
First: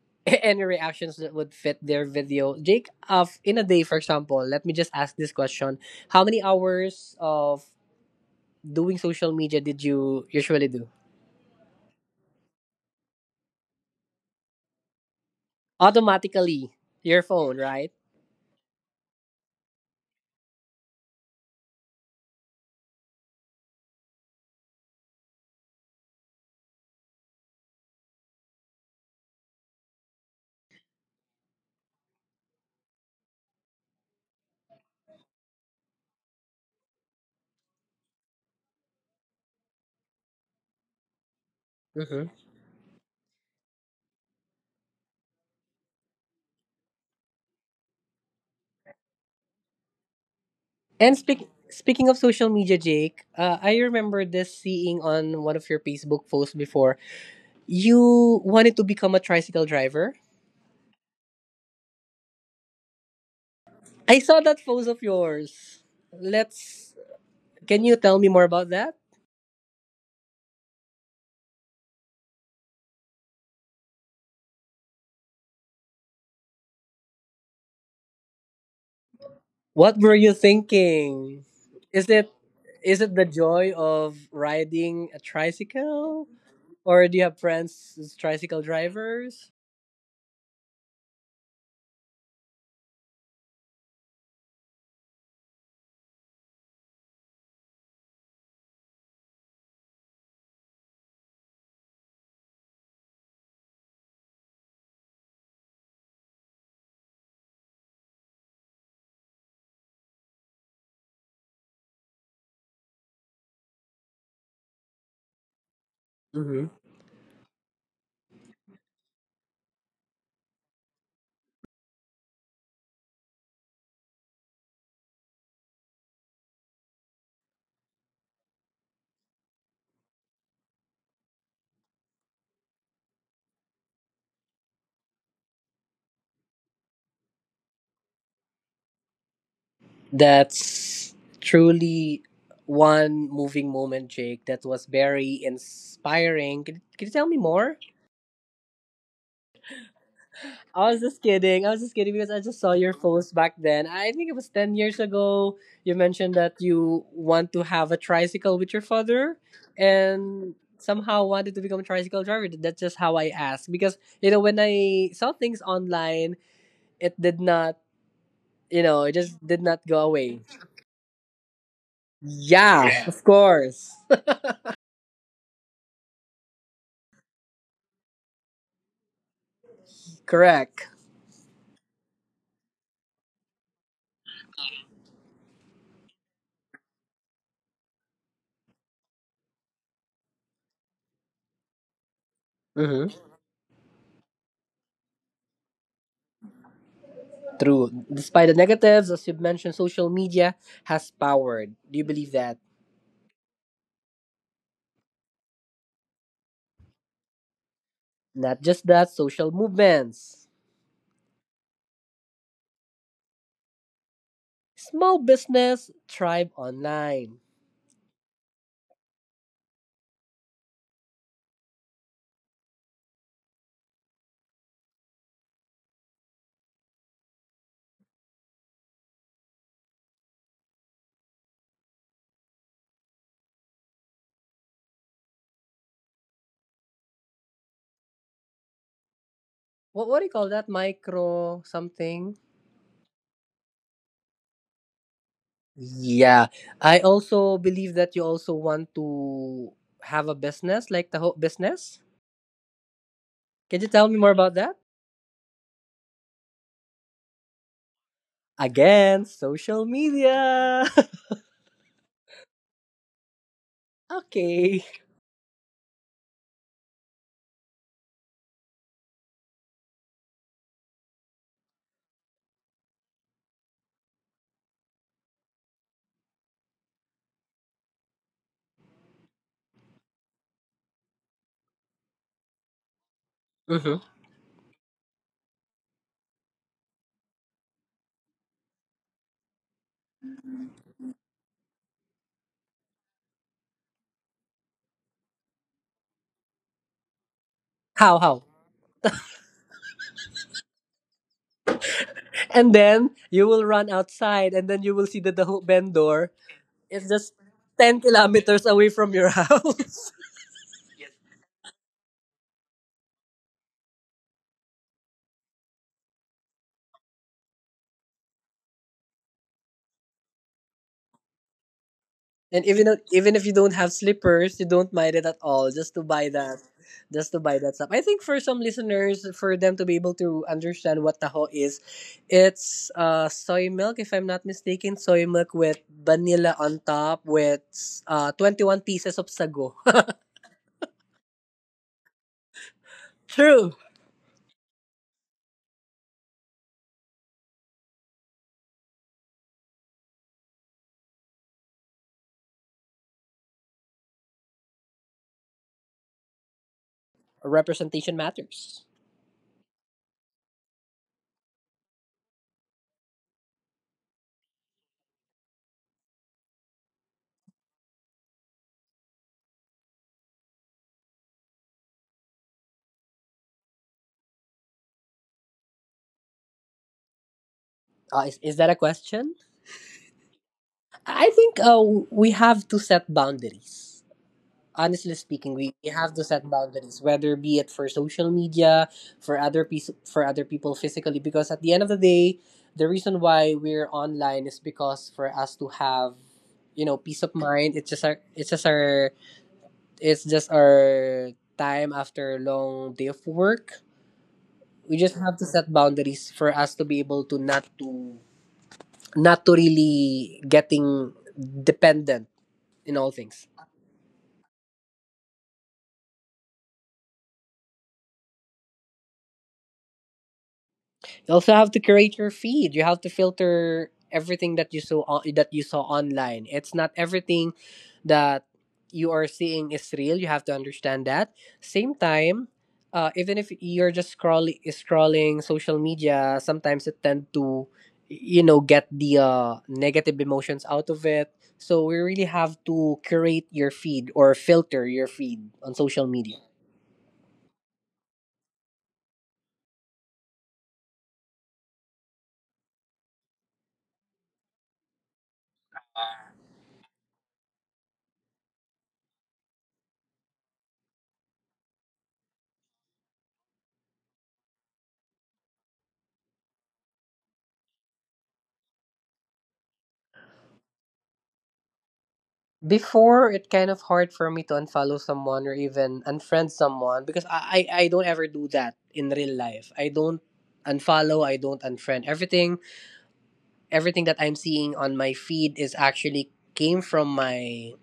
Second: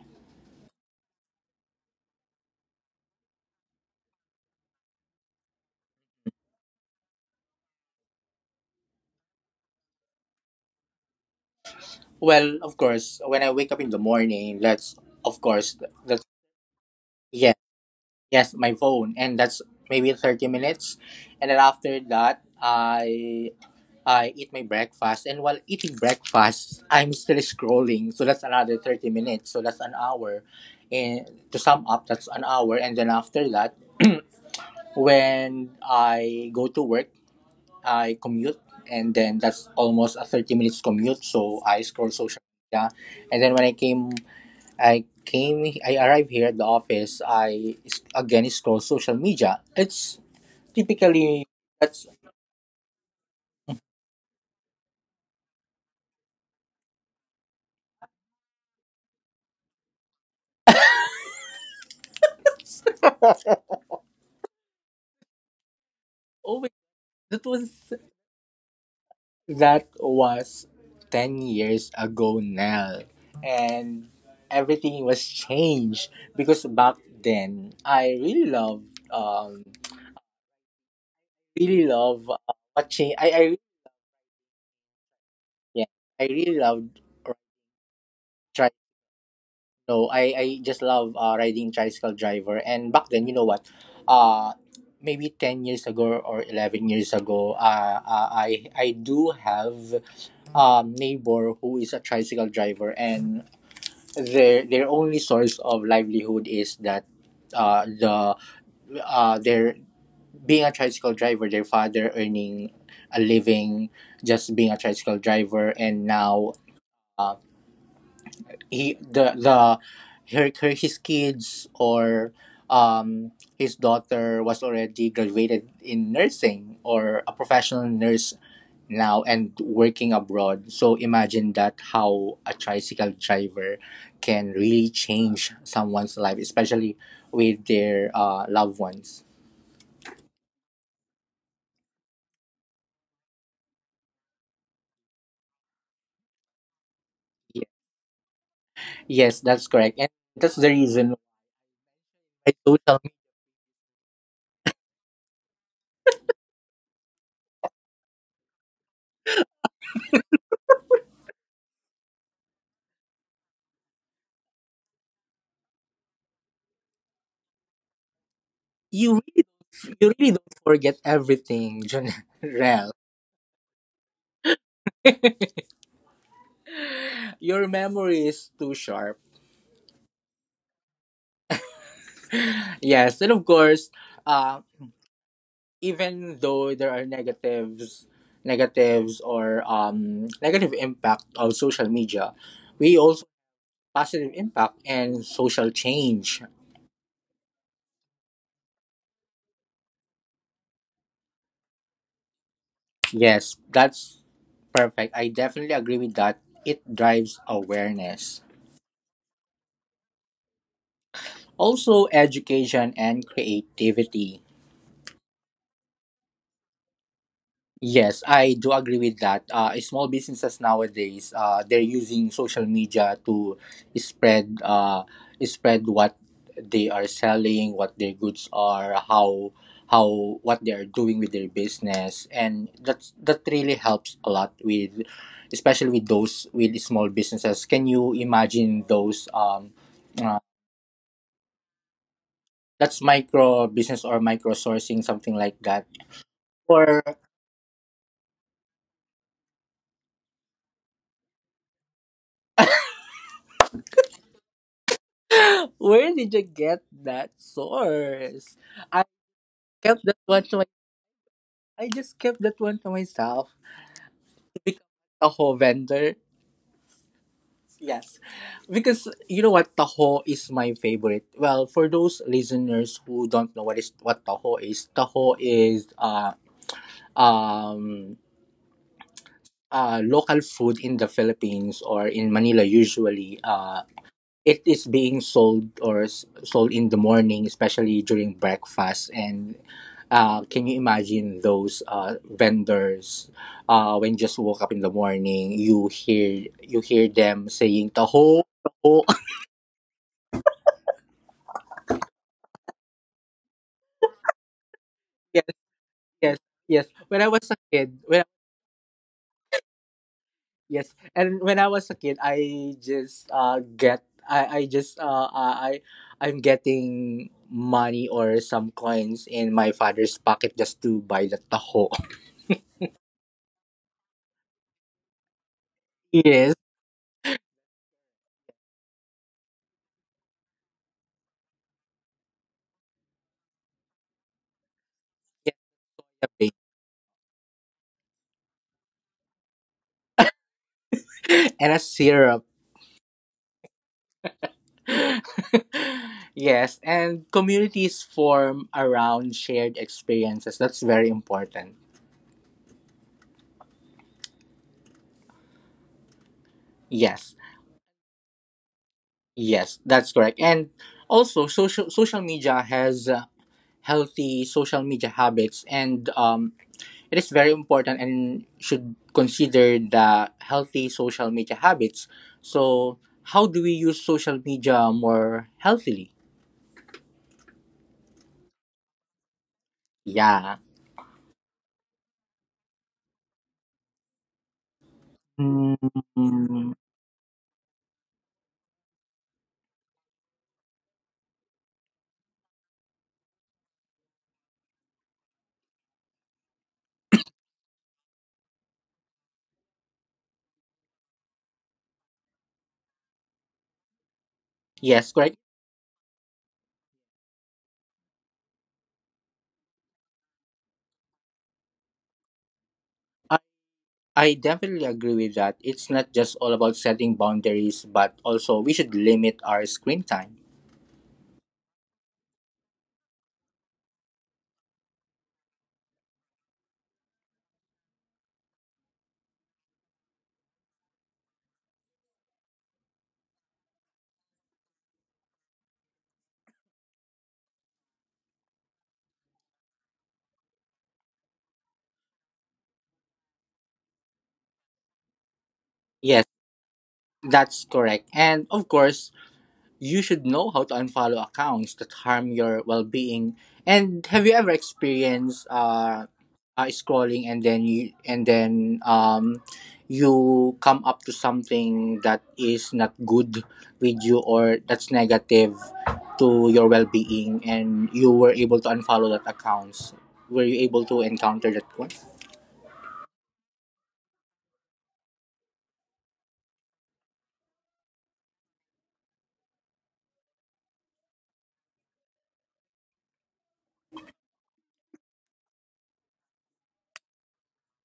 any reactions that would fit their video. Jake, of in a day, for example, let me just ask this question. How many hours of doing social media did you usually do?
Well, of course, when I wake up in the morning, that's of course that's
Automatically, your
yeah,
phone, right?
yes, my phone, and that's maybe thirty minutes. And then after that, i I eat my breakfast, and while eating breakfast, I'm still scrolling. So that's another thirty minutes. So that's an hour. And to sum up, that's an hour. And then after that, when I go to work, I commute, and then that's almost a thirty minutes commute. So I scroll
Mm-hmm.
social media, and then when I came, I came, I arrived here at the office. I s- again scroll social media. It's
And
typically
speak,
that's
speaking of social media, Jake, uh, I remember this seeing on one of your Facebook posts before. You wanted to become a tricycle driver. I saw that post of yours.
always
Let's.
that
Can
was
you tell me more about that?
that was ten years ago now. And everything was changed because back then I really loved um
What were you thinking?
really
Is
love
it
uh,
is
watching
it the
I I really-
joy of riding a
yeah, I
tricycle,
really loved
or do you
r-
have friends as tricycle
tri
drivers?
no, I I just love uh, riding tricycle driver. And back then, you know what, uh maybe ten years ago or eleven years ago, uh, uh I I do have um neighbor who is a tricycle driver. And their their only source of livelihood is that, uh the uh their being a tricycle driver, their father earning a living just being a tricycle driver. And now, uh, he the the her, her his kids, or um his daughter was already graduated in nursing, or a professional nurse now, and working abroad. So imagine that, how a tricycle driver can really change someone's life, especially with their uh, loved ones.
That's truly one moving moment, Jake. That was very inspiring. Could, could you tell me
Ye-
more?
yes, that's correct, and that's the
I was
reason
just kidding. I was just kidding because I
why
just saw your
social media,
post back then. I think it was ten years ago. You mentioned that you want to have a tricycle with your father and somehow wanted to become a tricycle driver. That's just how I asked. Because, you know, when I saw things online, it did not, you know, it
you
just
really,
did not go
you really
away.
don't forget everything. Janelle,
Yeah, of course.
your memory is too sharp.
Correct.
Yes, and of course, uh, even though there are negatives, negatives or um, negative impact of social media, we
Hmm.
also positive impact and social change.
True. Despite the negatives, as you've mentioned, social media has powered. Do you believe that?
Yes, that's perfect. I definitely agree with that. It drives awareness.
Not just that, social movements.
Also, education and creativity.
Small business thrive online.
Yes, I do agree with that. Uh, small businesses nowadays, uh, they're using social media to spread, uh, spread what they are selling, what their goods are, how, how, what they are doing with their business, and that's that really helps a lot with, especially with those with small businesses. Can you imagine those? Um,
What, what do you
uh,
call that? Micro something?
that's micro business or micro sourcing, something like that,
Yeah. I
or
also believe that you also want to have a business, like the whole business. Can you tell me more about that?
where did you get that source? I
Again, social
kept that one to my
media.
I just kept that one to myself. Because
Okay.
taho vendor. Yes. Because, you know, what taho is my favorite. Well, for those listeners who don't know what is what taho is, taho is uh um uh local food in the Philippines or in Manila usually. Uh
Hmm.
it is being sold, or s- sold in the morning, especially during breakfast. And uh, can you imagine those uh, vendors, uh, when just woke up in the morning, you hear you hear them saying
How,
taho,
how?
taho.
And then you will run outside, and then you will see that
yes,
the hook bend door.
yes, yes.
Is
When I
just
was a kid,
ten
when
kilometers away from your house.
yes, and when I was a kid, I just uh, get I I just uh, uh, I I'm getting money or some coins in my father's pocket just to buy the taho.
And even though- even if you don't have slippers, you don't mind it at all. Just to buy
Yes.
that, just to buy that stuff. I think for some listeners, for them to be able to understand what taho is, it's uh soy milk, if I'm not mistaken, soy milk with
A base.
vanilla on top with uh twenty one pieces of sago.
And a syrup.
True.
Yes, and communities form around shared experiences. That's very important. Yes,
Representation matters.
yes, that's correct. And also, social social media has uh, healthy social media habits, and um, it is very important and should consider the healthy social media habits. So, how do we use social media more healthily?
Uh, is, is that a question?
Yeah.
I think uh, we have to set boundaries. Honestly speaking, we we have to set
Mm.
boundaries, whether be it for social media, for other piece, for other people physically, because at the end of the day, the reason why we're online is because for us to have, you know, peace of mind. It's just our, it's just our, it's just our time after a long day of work. We
Yes,
just
correct.
have to set boundaries for us to be able to not to not to really getting dependent in all things.
I definitely agree with that. It's not just all about setting boundaries, but also we should limit our screen time.
You also have to curate your feed. You have to filter everything that you saw on, that you saw online. It's not everything that you are seeing is real. You have to understand that. Same time, uh, even if you're just scrolling scrolling social media, sometimes it tend to, you know, get the, uh, negative emotions out of it, so we really have to curate your feed or filter your feed on social
Yes,
media.
that's correct. And of course, you should know how to unfollow accounts that harm your well-being. And have you ever experienced uh, uh scrolling, and then you and then um you come up to something that is not good with you, or that's negative to your well-being, and you were able to unfollow that accounts? Were you able to encounter that one?
Before, it kind of hard for me to unfollow someone or even unfriend someone because I, I, I don't ever do that in real life. I don't unfollow, I don't unfriend. Everything, everything that I'm seeing on my feed is actually came from my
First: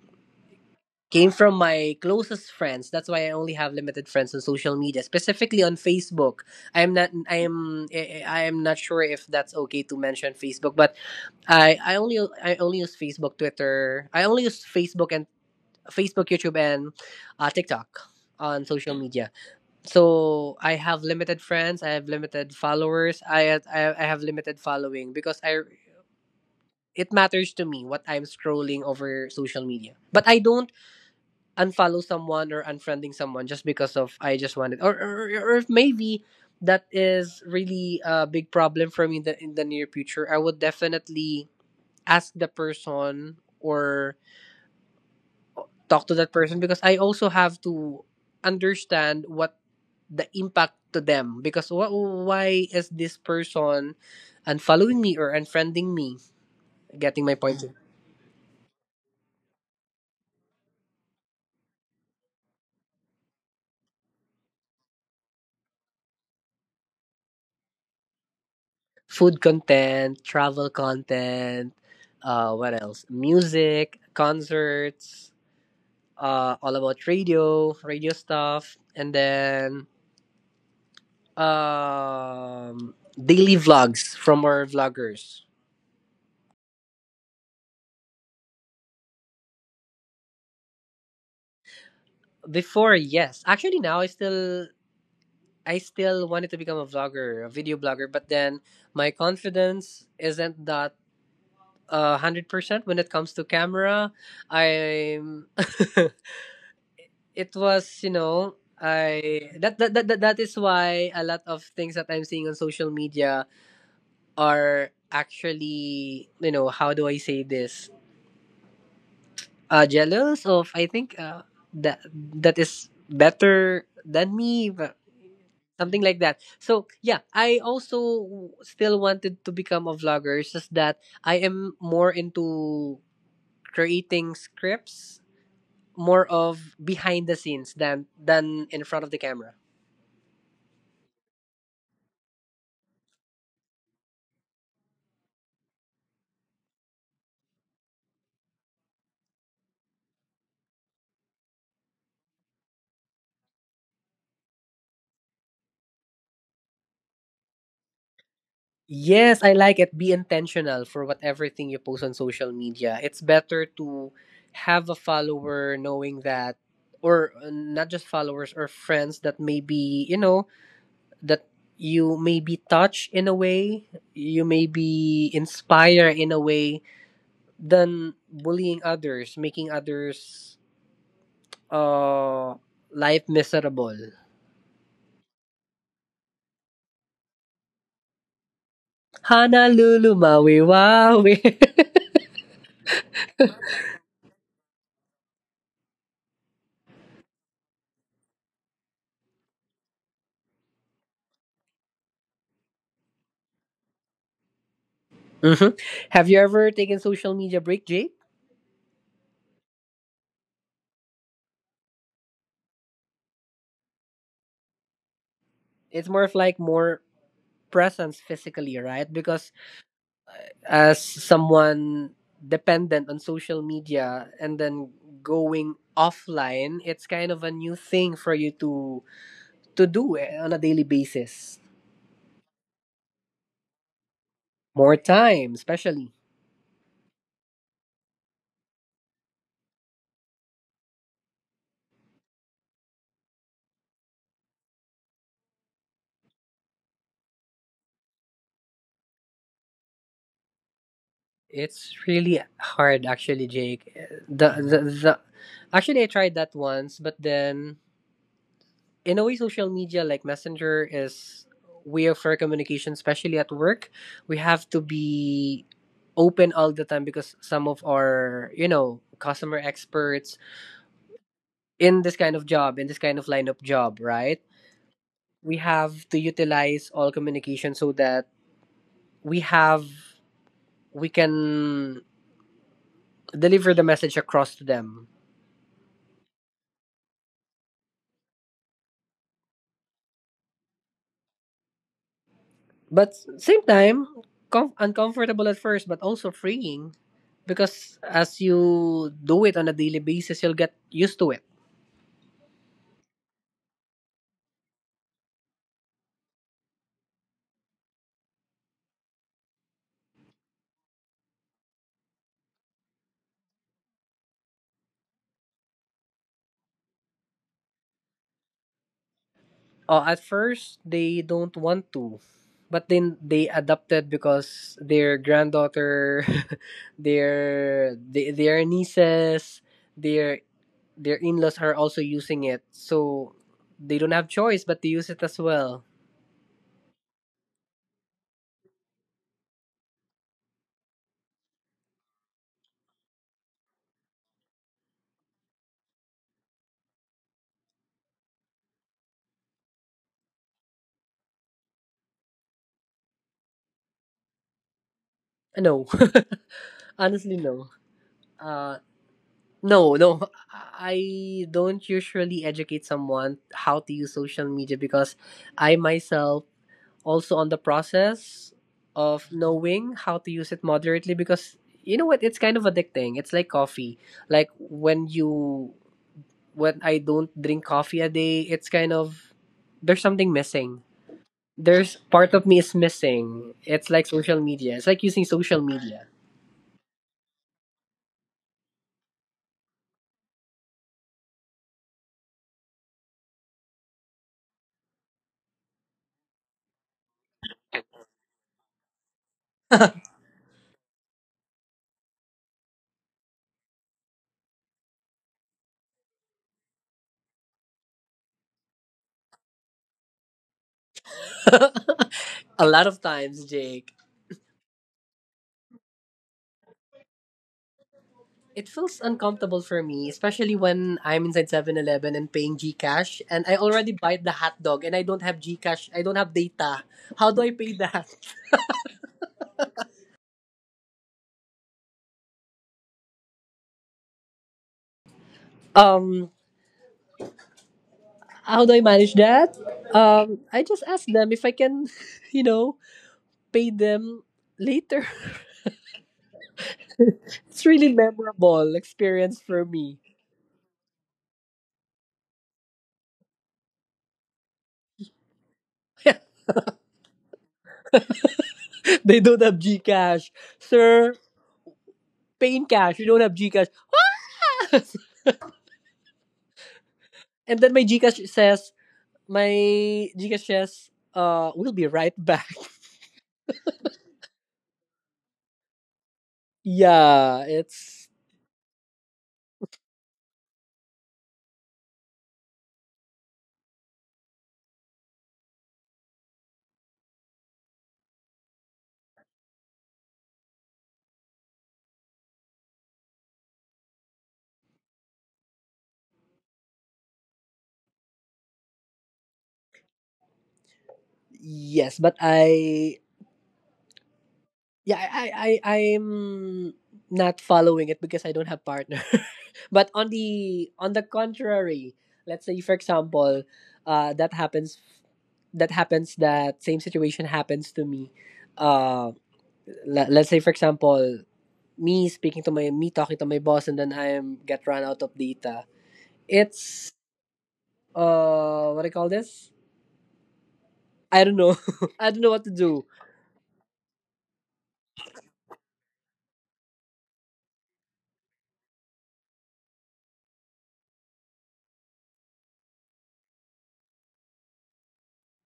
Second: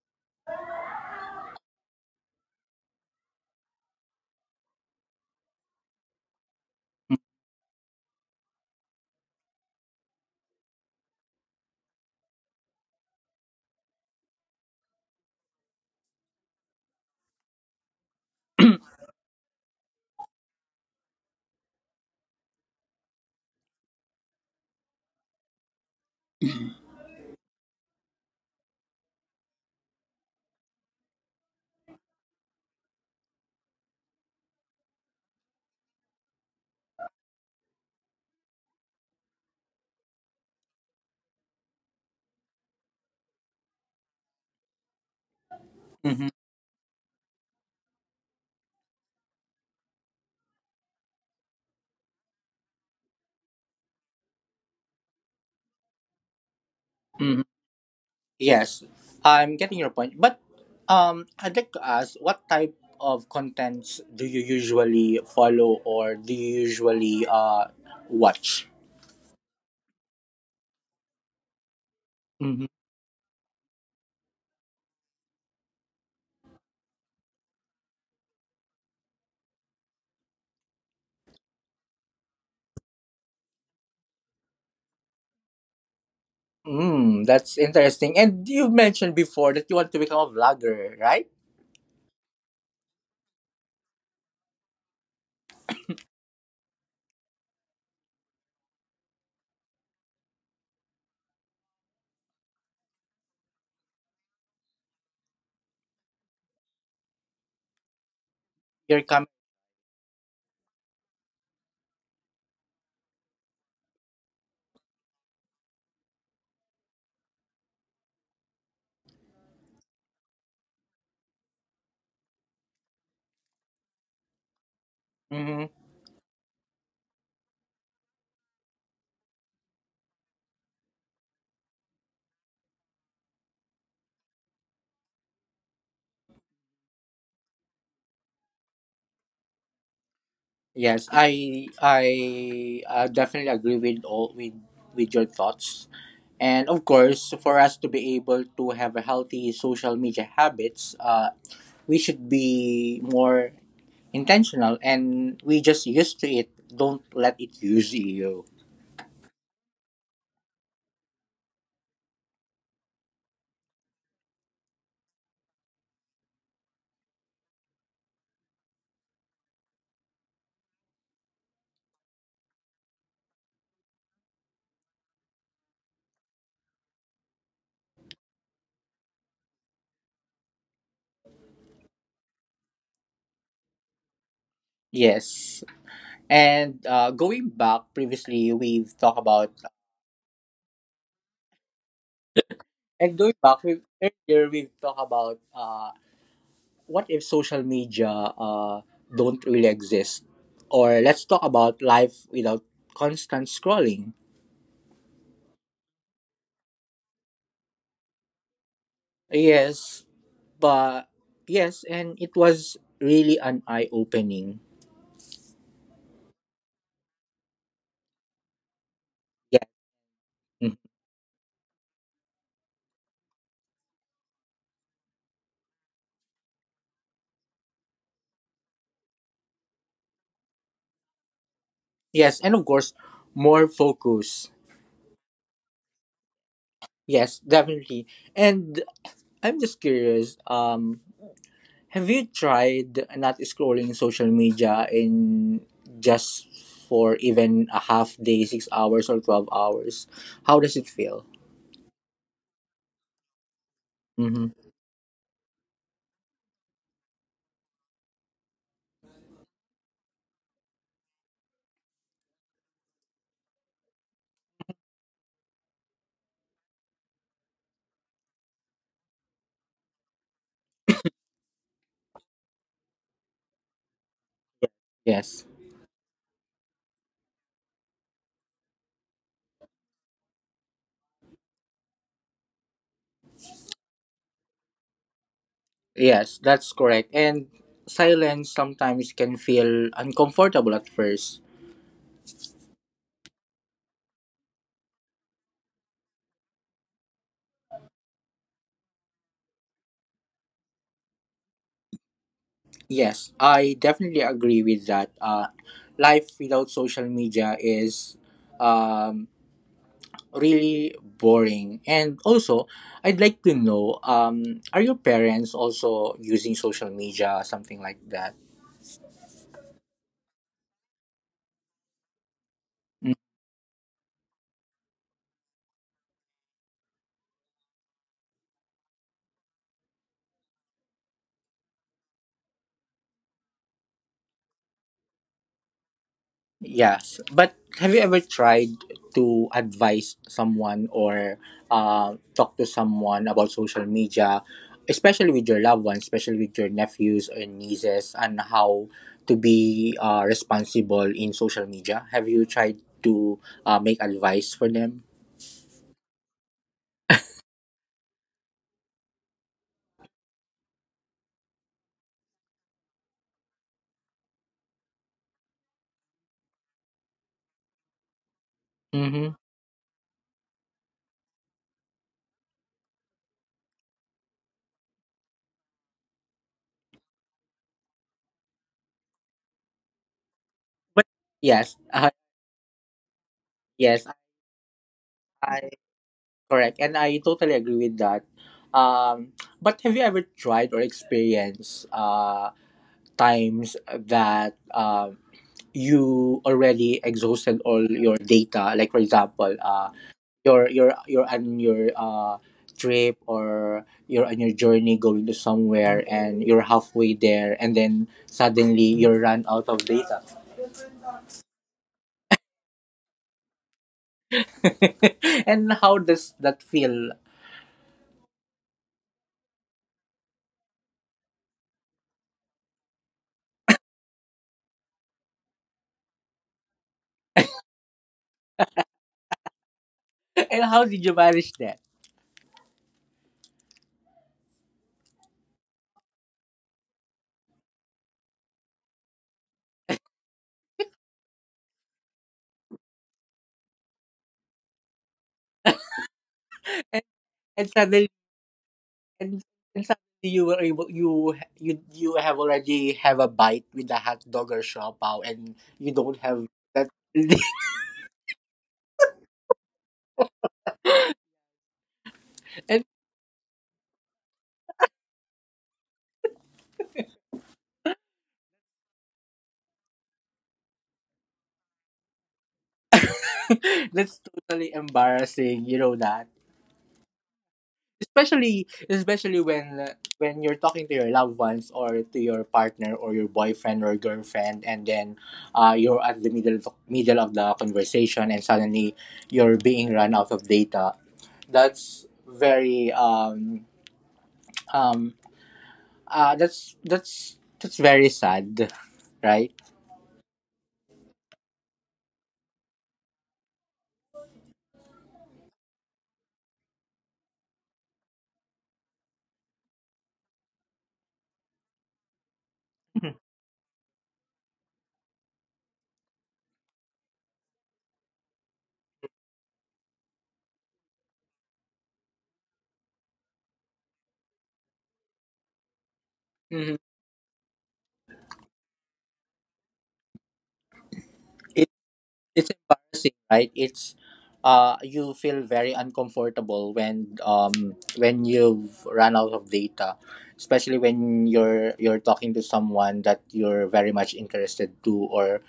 came from my closest friends. That's why I only have limited friends on social media, specifically on Facebook. I am not I am I I am not sure if that's okay to mention Facebook, but I I only I only use Facebook, Twitter. I only use Facebook and Facebook, YouTube, and uh, TikTok on social media. So I have limited friends, I have limited followers, I I, I have limited following because I it matters to me what I'm scrolling over social media. But I don't unfollow someone or unfriending someone just because of I just wanted, or or, or if maybe that is really a big problem for me in the in the near future, I would definitely ask the person or talk to
Mm-hmm.
that person because I also have to understand what the impact to them, because wh- why is this person unfollowing me or unfriending me, getting my point?
Yes, I'm getting your point. But um, I'd like to ask, what type of contents do you usually follow, or do you usually uh, watch?
Food content, travel content, uh,
Hmm.
what else? Music, concerts, uh, all about radio, radio stuff, and then um, daily vlogs from our vloggers.
Mm, that's interesting. And you mentioned before that you want to become a vlogger, right?
Before, yes, actually now I still, I still wanted to become a vlogger, a video blogger, but then my confidence isn't that uh hundred percent when it comes to camera. I'm. It was, you know
You're coming.
I that that, that that that is why a lot of things that I'm seeing on social media are actually, you know how do I say this, uh jealous of, I think, uh that that is better than me, but
Mm-hmm.
something like that. So yeah, I also still wanted to become a vlogger. It's just that I am more into creating scripts, more of behind the scenes than than in front of the camera.
Yes, I I uh, definitely agree with all with with your thoughts. And of course, for us to be able to have a healthy social media habits, uh, we should be more intentional, and we just used to it. Don't let it use you.
Yes, I like it. Be intentional for whatever thing you post on social media. It's better to have a follower knowing that, or, uh, not just followers or friends that maybe, you know, that you may be touched in a way, you may be inspired in a way, than bullying others, making others' uh, life miserable.
Yes. And uh, going back previously, we've talked about,
Honolulu, Maui, Waui.
and going back, we've, earlier we've talked about uh, what if social media uh, don't really exist? Or let's talk about life without constant scrolling.
Hmm. Have you ever taken social media break, Jay?
Yes, but yes, and it was really an eye opening.
It's more of like more presence physically, right? Because
Yeah. Mhm.
as someone dependent on social media and then going offline, it's kind of a new thing for you to to do, eh, on a daily basis.
Yes, and of course, more focus.
More time, especially.
Yes, definitely. And I'm just curious. Um, have you tried not scrolling social media in just for even a half day, six hours or twelve hours? How does it feel?
It's really hard, actually, Jake.
Mm-hmm.
The the, the Actually, I tried that once, but then in a way social media like messenger is way of our communication, especially at work. We have to be open all the time because some of our, you know customer experts in this kind of job, in this kind of line of job, right,
Yes.
we have to utilize all communication so that we have we can deliver the message across to them.
Yes, that's correct. And silence sometimes can feel uncomfortable at first.
But same time, com- uncomfortable at first, but also freeing because as you do it on a daily basis, you'll get used to it.
Yes, I definitely agree with that. Uh, life without social media is um, really boring. And also, I'd like to know, um, are your parents also using social media, something like that?
Oh, at first they don't want to, but then they adopted because their granddaughter, their they, their nieces, their their in-laws are also using it, so they don't have choice but to use it as well.
Yes, but have you ever tried to advise someone, or uh, talk to someone about social media, especially with your loved ones, especially with your nephews or nieces, and how to be uh, responsible in social media? Have you tried to uh, make advice for them?
Uh, no. Honestly, no, uh no, no. I don't usually educate someone how to use social media because I myself also on the process
Mm-hmm.
of knowing how to use it moderately. Because you know what, it's kind of addicting. It's like coffee. Like when you when i don't drink coffee a day, it's kind of, there's something missing.
But yes,
There's
uh,
part of me is missing. It's like
yes,
social media. It's like using social
I
media.
correct, and I totally agree with that. Um, but have you ever tried or experienced uh, times that uh, you already exhausted all your data, like for example uh,
A
you're you're you're on your uh, trip, or you're on your journey going to somewhere, and you're halfway there, and then suddenly you're run out of data.
lot of times, Jake.
And how does that feel?
It feels uncomfortable for me, especially when I'm inside Seven Eleven and paying GCash and I already bought the hot dog and I don't have GCash. I don't have data. How do I pay that?
And how did you manage that?
Um how do I manage that? Um I just ask them if I can, you know, pay them later.
and
It's
and
really
suddenly
memorable experience
And,
for
and
me.
suddenly you were able, you you you have already have a bite with the hot dog or shopao, and you don't have that.
They don't have GCash. Sir, pay in
And
cash. You don't have GCash. And then my GCash says my GCash says uh we'll be right back.
that's totally embarrassing, you know that,
Yeah. it's
especially especially when when you're talking to your loved ones, or to your partner, or your boyfriend or girlfriend, and then uh, you're at the middle of, middle of the conversation, and suddenly you're being run out of data. That's very um um Uh, that's that's that's very sad, right?
Yes, but I yeah, I I I I'm not following it because I don't have partner. But on the on the contrary, let's say for example, uh that happens that happens that same situation happens to me. Uh le- let's say for example, me speaking to my me talking to my boss and then I am get run out of data.
Mhm.
It's uh What do you call this? I don't know.
It,
I don't know what
it's
to do.
embarrassing, right? It's uh, You feel very uncomfortable when um when you've run out of data, especially when you're you're talking to someone that you're very much interested to, or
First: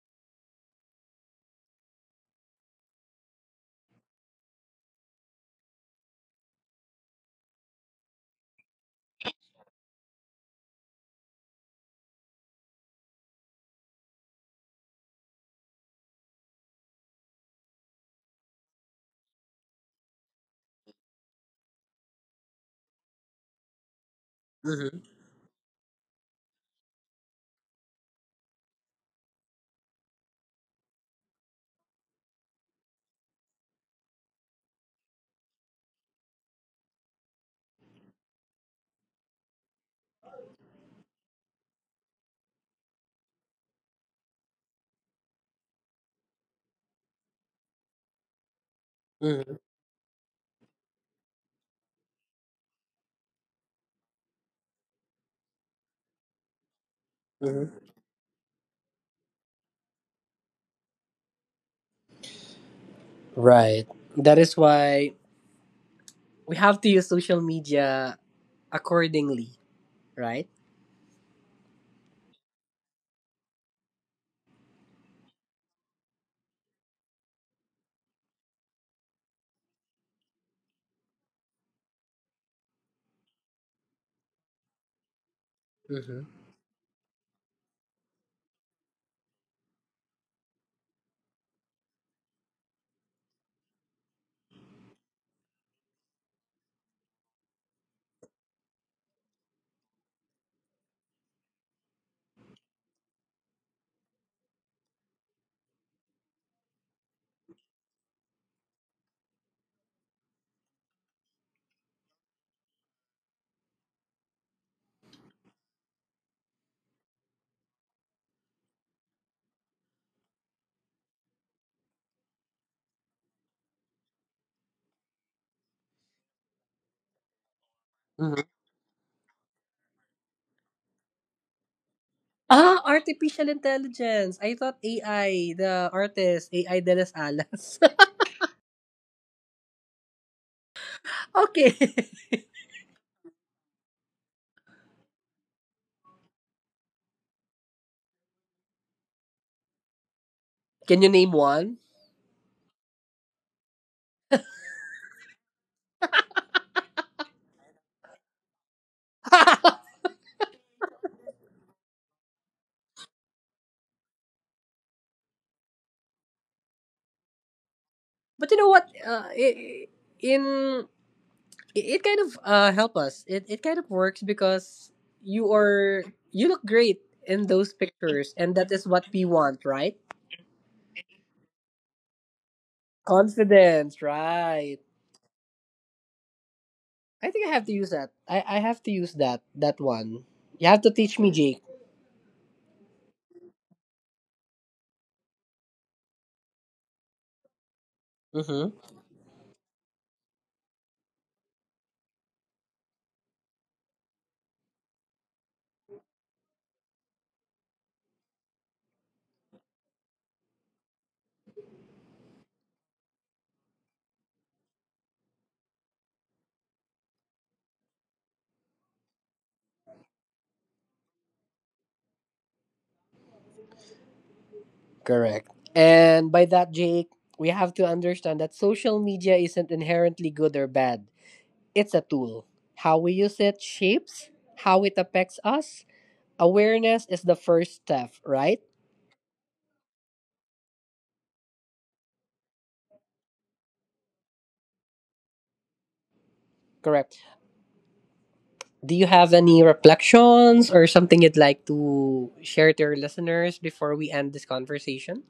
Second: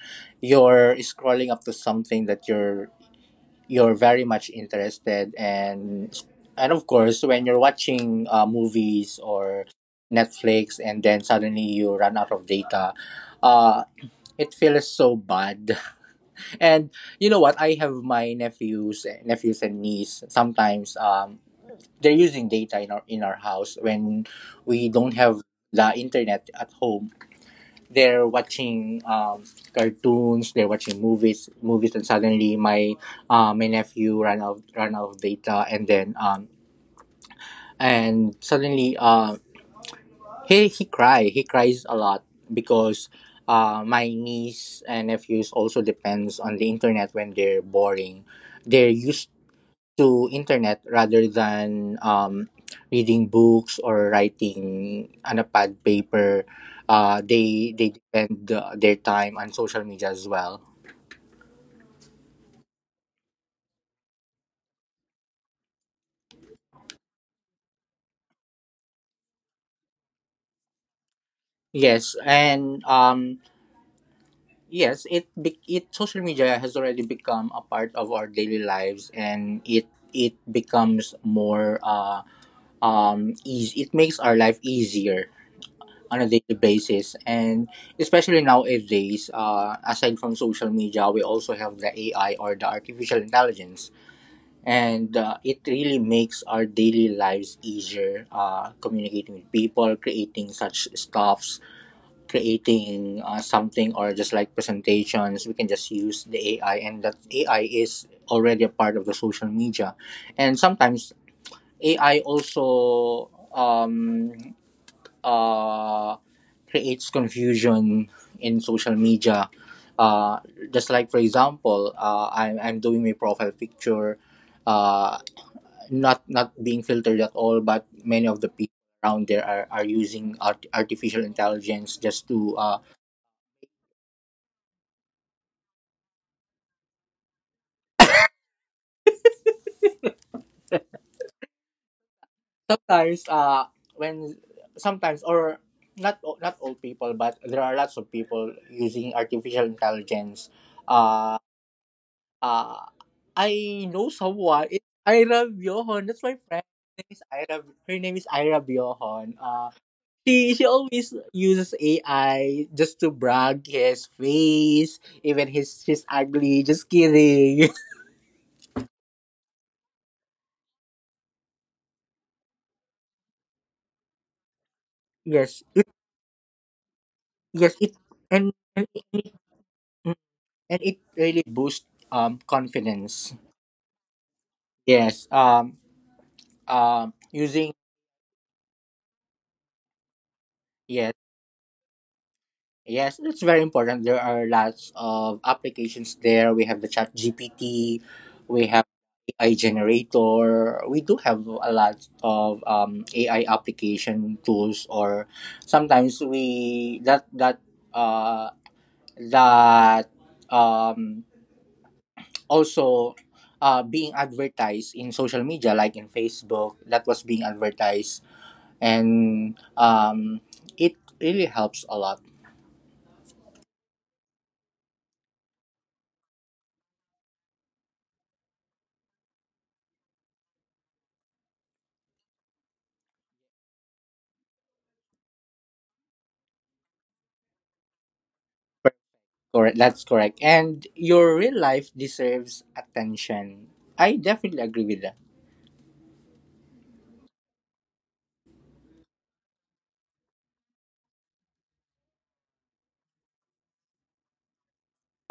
you're scrolling up to something that you're you're very much interested, and and of course when you're watching uh, movies or Netflix, and then suddenly you run out of data. uh it feels so bad. And you know what? I have my nephews nephews and niece. Sometimes um they're using data in our in our house when we
Mm-hmm.
don't have the internet at home. They're watching um, cartoons, they're watching movies, movies, and suddenly my uh, my nephew ran out ran out of data, and then um, and suddenly uh, he he cry he cries a lot, because uh, my niece and nephews also depends on the internet when they're boring. They're used
Mm-hmm.
to internet rather than um, reading books or writing on a pad paper. Uh, they
Mm-hmm.
they spend uh, their time on social media as well.
Right. That is why we have to use social media accordingly, right?
Yes, and um, yes, it be- it social media has already become a part of our daily lives, and it it becomes more uh um easy. It makes our life easier on a
Mm-hmm.
daily basis, and especially nowadays, uh, aside from social media, we also have the AI, or the artificial intelligence, and uh, it really makes our daily lives easier, uh, communicating with people, creating such stuffs, creating uh, something, or just like presentations. We can just use the AI, and that AI is already a part of the social media. And sometimes AI also um, uh, creates confusion in social media. Uh, just like for example, uh, I'm I'm doing my profile picture, uh, not not being filtered at all, but many of
Mm-hmm.
the people around there are, are using art- artificial intelligence just to uh,
Ah, artificial intelligence. I thought A I, the artist, A I de las Alas. Okay.
sometimes uh when sometimes or not not all people, but there are lots of people using artificial intelligence.
Can you name
Uh,
one?
Uh, I know someone. It's Ira Bjohan. That's my friend. Her name is Ira. Her name is Ira Bjohan. Uh,
But
she she always uses A I just to brag his face, even his his ugly. Just kidding.
you know what? Uh, I- I- in it, it kind of uh help us. It it kind of works because you
Yes,
are you look great in
yes.
those
It
pictures,
and
and that
and
is what
it,
we want, right?
and it really boosts um confidence.
Confidence, right?
Yes. Um. Um.
I think I have
Using
to use that. I I have to use that that one. You have to
Yes.
teach me, Jake.
Yes, it's very important. There are lots of applications there. We have the Chat G P T, we
Mm-hmm.
have A I generator. We do have a lot of um, A I application tools, or sometimes we that that uh, that um, also uh, being advertised in social media, like in Facebook, that was being advertised, and um, it really helps a lot.
Correct. And by that, Jake, we have to understand that social media isn't inherently good or bad. It's a tool. How we use it shapes how it affects us. Awareness is the first step, right?
Correct. That's correct. And your real life deserves attention. I definitely agree with that.
Correct. Do you have any reflections or something you'd like to share to your listeners before we end this conversation?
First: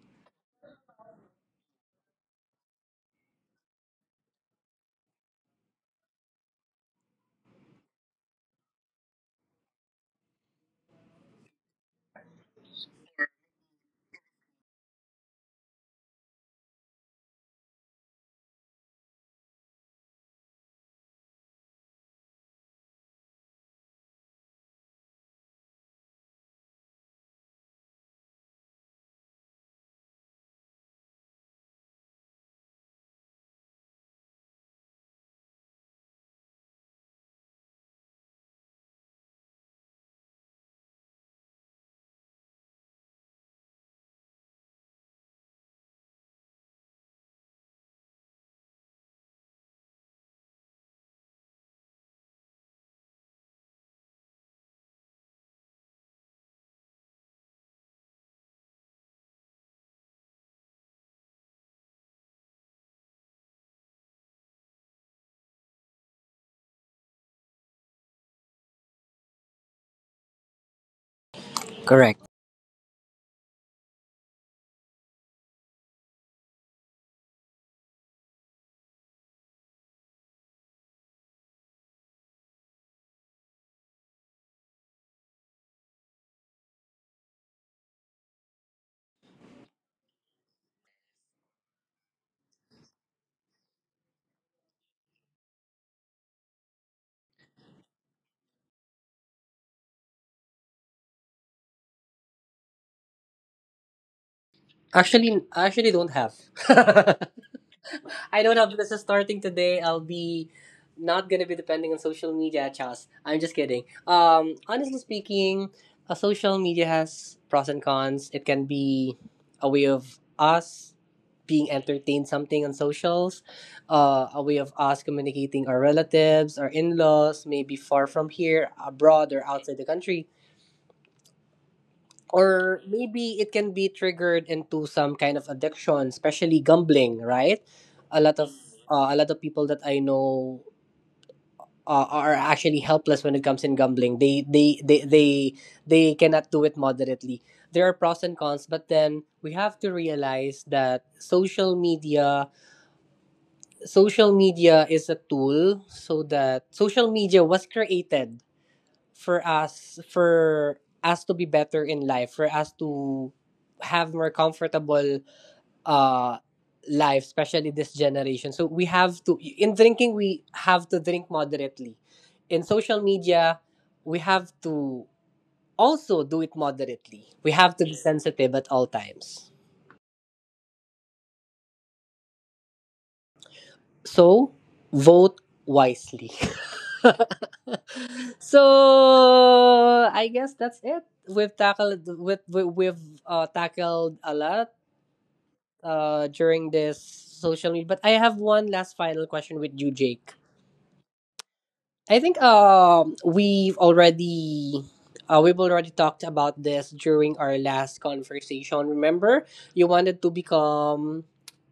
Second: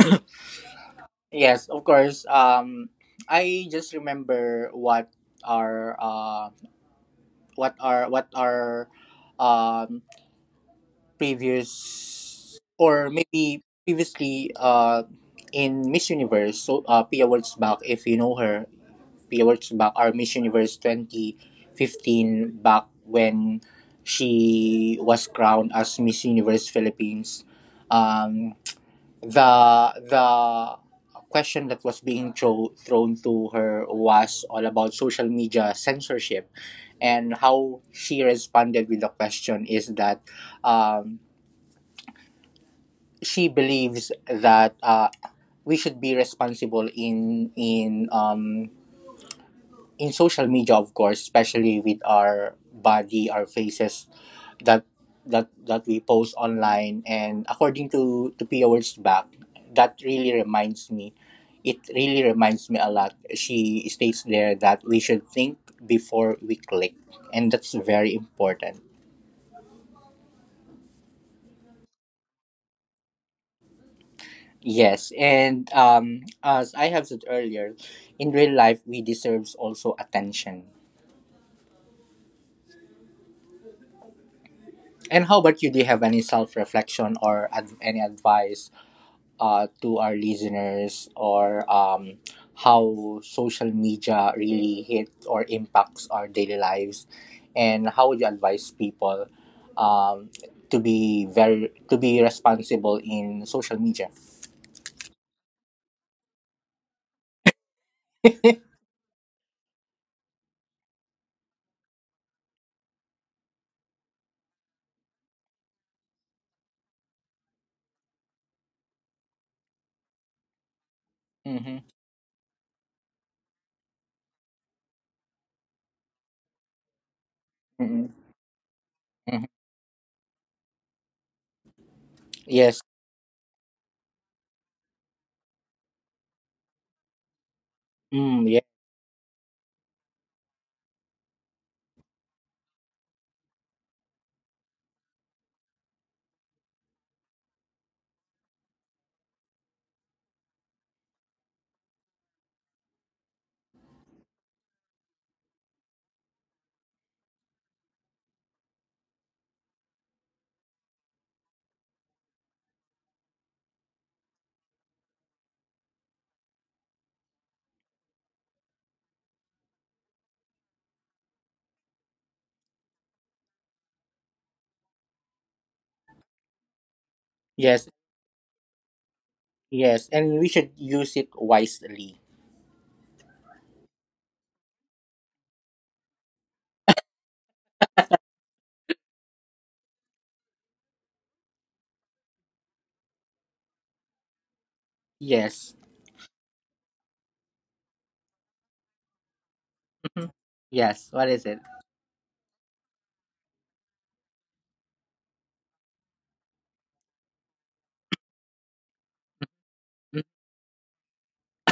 Yes, of course. Um, I just remember what our uh, what our what our um previous, or maybe previously uh in Miss Universe, so uh Pia Words, if you know her. We worked back our Miss Universe twenty fifteen back when she was crowned as Miss Universe Philippines. Um, the the question that was being throw, thrown to her was all about social media censorship, and how she responded with the question is that, um, she believes that uh, we should be responsible in in um, in social media, of course, especially with our body, our faces, that that that we post online, and according to to Pia Words. That really reminds me. It really reminds me a lot. She states there that we should think before we click, and that's very important.
Correct.
Yes, and um as I have said earlier, in real life, we deserves also attention. And how about you? Do you have any self-reflection or ad- any advice, uh, to our listeners, or um, how social media really hit or impacts our daily lives, and how would you advise people um, to be very to be responsible in social media?
Actually, I actually don't have. I don't have business starting today. I'll be Not gonna be depending on social media, Chas. I'm just kidding. Um, honestly speaking, a social media has pros and cons. It can be a way of us being
Mm-hmm.
entertained something on socials, uh, a way of us communicating our relatives, our in-laws, maybe far
Mm-hmm.
from here, abroad or
Mm-hmm.
outside the country. Or
Yes.
maybe it can be triggered into some kind of addiction, especially gambling, right? A lot
Mm,
of
yeah.
uh, a lot of people that I know, uh, are actually helpless when it comes in gambling. They they they they they cannot do it moderately. There are pros and cons, but then we have to realize that social media social media is a tool, so that social media was created for us, for us to be better in life, for us to have more comfortable uh life, especially this generation. So we have to in drinking, we have to drink moderately. In social media, we have to also do it moderately. We have to
Yes.
be sensitive at all times.
Yes, and we should use it wisely.
So, vote wisely. So, I guess that's it. We've tackled with we- we've uh, tackled a lot,
Yes.
uh, during this social media, but I have one last final question with you,
Mhm.
Jake.
Yes, what is it?
I think um we've already uh, we've already talked about this during our last conversation. Remember, you wanted to become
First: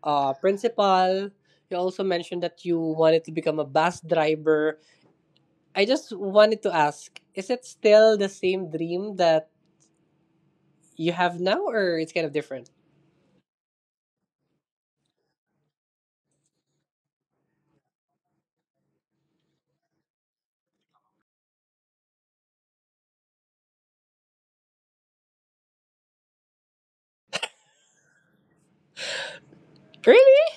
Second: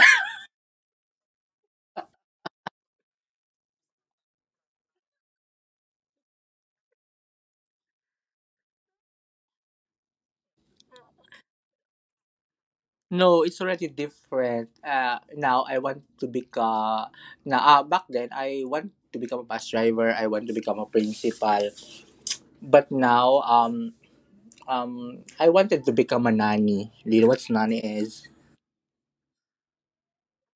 a principal. You also mentioned that you wanted to become a bus driver. I just wanted to ask, is it still the same dream that you have now or it's kind of different?
No, it's already different. Uh, now I want to become. Now, uh, back then I want to become a bus driver. I want to become a principal. But now, um, um, I wanted to become a nanny. Do you know what nanny is?
Really?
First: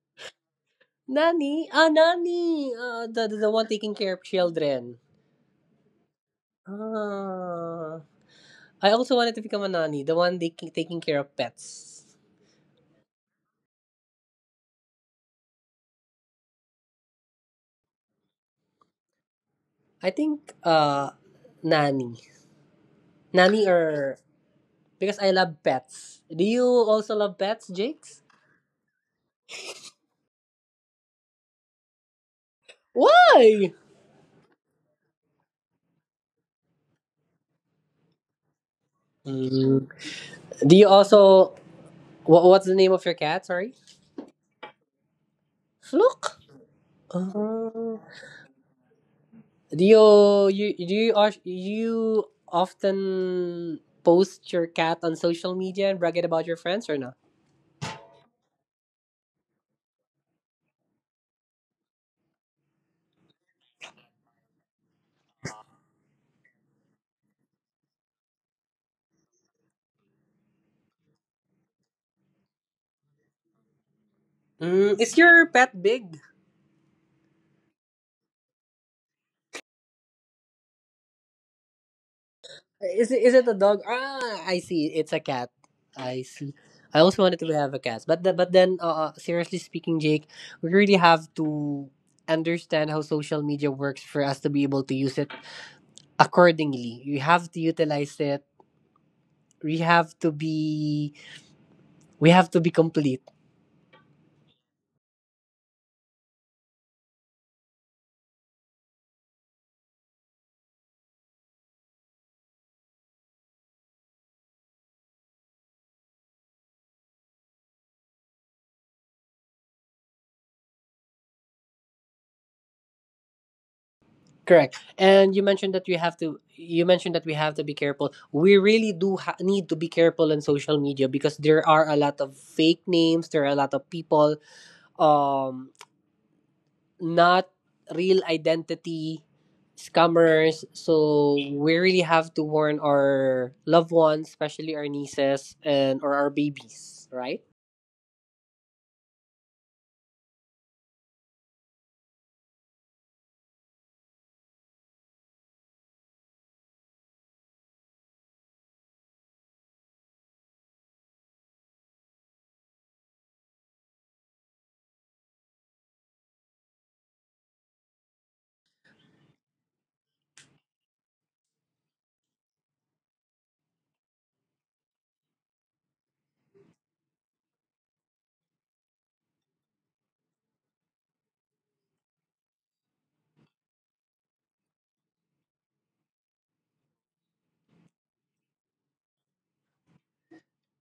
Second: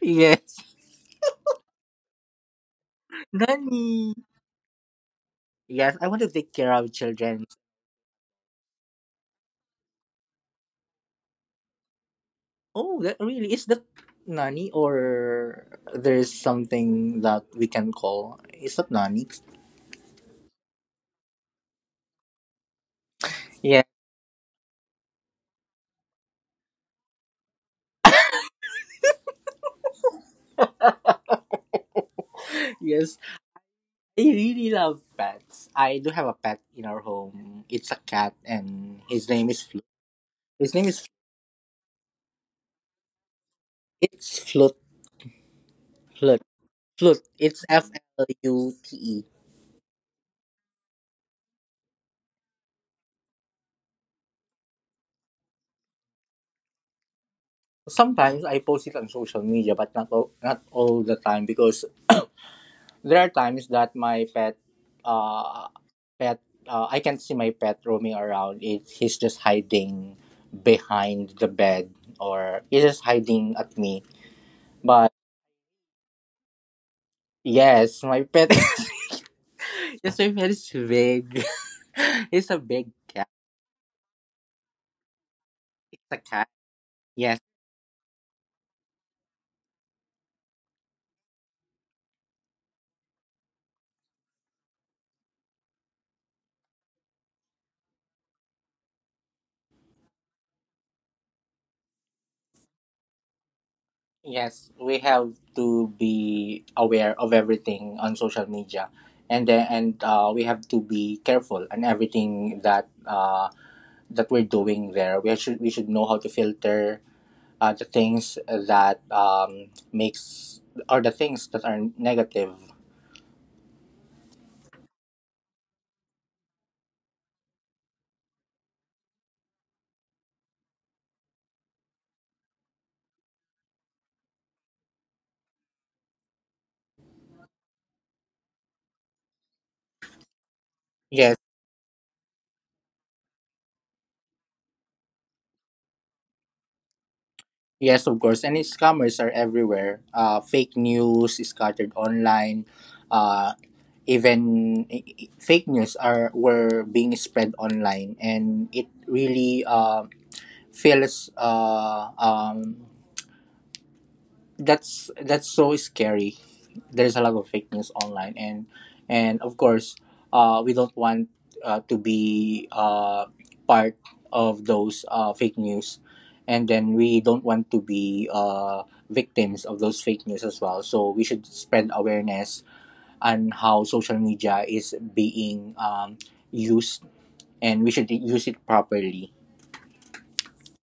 Yes,
Nani? Ah, Nani! Uh, the, the, the one taking care
nanny.
of children.
Yes, I want to take care of children.
Ah. I also wanted to become a nanny, the one they ki- taking care of pets.
Oh, that really is that nanny, or there's something that we can call. Is that nanny?
I think, uh nanny. Nanny
Yeah.
or because I love pets. Do you also love pets, Jakes?
Yes.
Why?
I really love pets. I do have a pet in our home. It's a cat, and his name is Flute.
Mm.
His
Do
name
you
is
also What, what's the name of your cat? Sorry.
it's Flute.
Fluke.
Flute. Flute. It's F
Oh.
L U T E.
do you you do you os- you often post your cat on social media and brag it about your friends or not?
Sometimes I post it on social media, but not all, not all the time, because there are times that my pet, uh, pet, uh, I can't see my pet roaming around. It He's just hiding behind the bed, or he's just hiding at me.
Mm,
But
is your pet big?
yes, my pet. His name is big. It's a big
Is it,
cat.
is it a dog? Ah, I see. It's a cat.
It's a
I
cat.
see. I also
Yes,
wanted to have a cat, but the, but then, uh, uh, seriously speaking, Jake, we really have to understand how social media works for us to be able to use it accordingly. We have to utilize it. We have to be we have to be complete.
yes. We have to be aware of everything on social media, and then and uh, we have to be careful on everything that uh, that we're doing there. We should we should know how to filter uh, the things that um, makes, or the things that are negative.
Correct. And you mentioned that we have to you mentioned that we have to be careful. We really do ha- need to be careful on social media because there are a lot of fake names, there are a lot of people, um not real identity, scammers. So
Yes.
we really have to warn our loved ones, especially our nieces and or our babies, right?
Yes, of course. And scammers are everywhere. Uh, fake news is scattered online. Uh, Even i- i- fake news are were being spread online, and it really uh, feels uh, um, that's that's so scary. There's a lot of fake news online, and and of course, uh, we don't want uh, to be uh, part of those uh, fake news, and then we don't want to be uh, victims of those fake news as well. So we should spread awareness on how social media is being um, used, and we should use it properly.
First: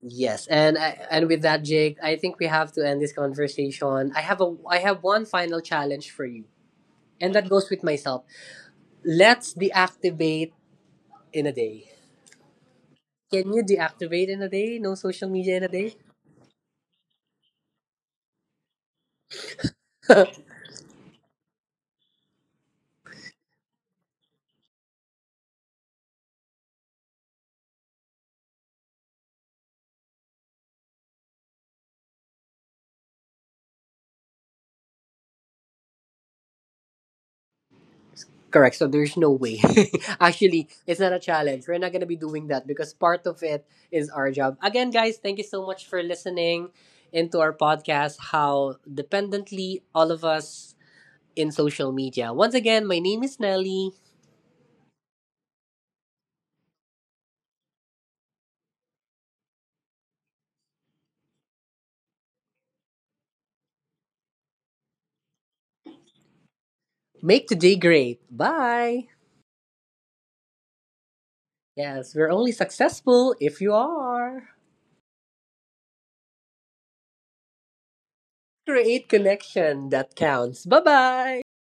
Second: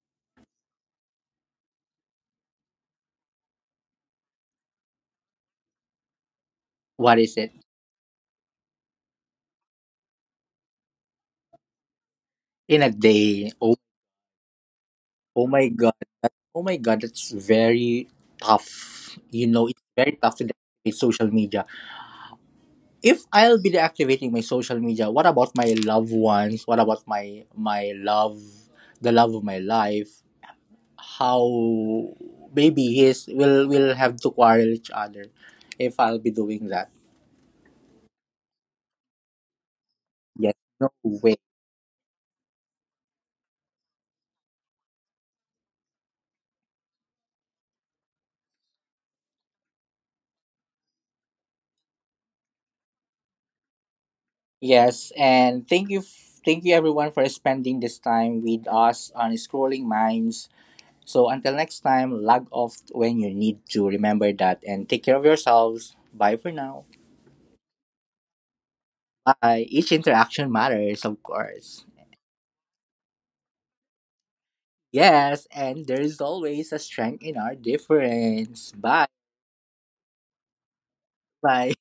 Yes, and I, and with that, Jake, I think we have to end this conversation. I have a I have one final challenge for you,
What
and
is
that
it?
goes with myself. Let's deactivate in a day.
In a day?
Can you deactivate in a day? No social
Oh
media in
my
a
god.
day?
that- Oh my god, that's very tough. You know, it's very tough to deactivate social media. If I'll be deactivating my social media, what about my loved ones? What about my my love, the love of my life? How maybe his will will have to quarrel each other if I'll be doing that.
Correct. So there's no way.
Yes,
Actually,
no
it's not a
way.
challenge. We're not going to be doing that because part of it is our job. Again, guys, thank you so much for listening into our podcast, How Dependently All of Us in Social Media. Once again, my name is Nelly.
Yes, and thank you, f- thank you, everyone, for spending this time with us on Scrolling Minds. So until next time, log off when you need to. Remember that and take care of yourselves. Bye for now.
Make today great. Bye.
Bye. Each interaction matters, of course.
Yes, we're only successful if you are.
Yes, and there is always a strength in our difference. Bye.
Create connection that counts. Bye bye.
Bye.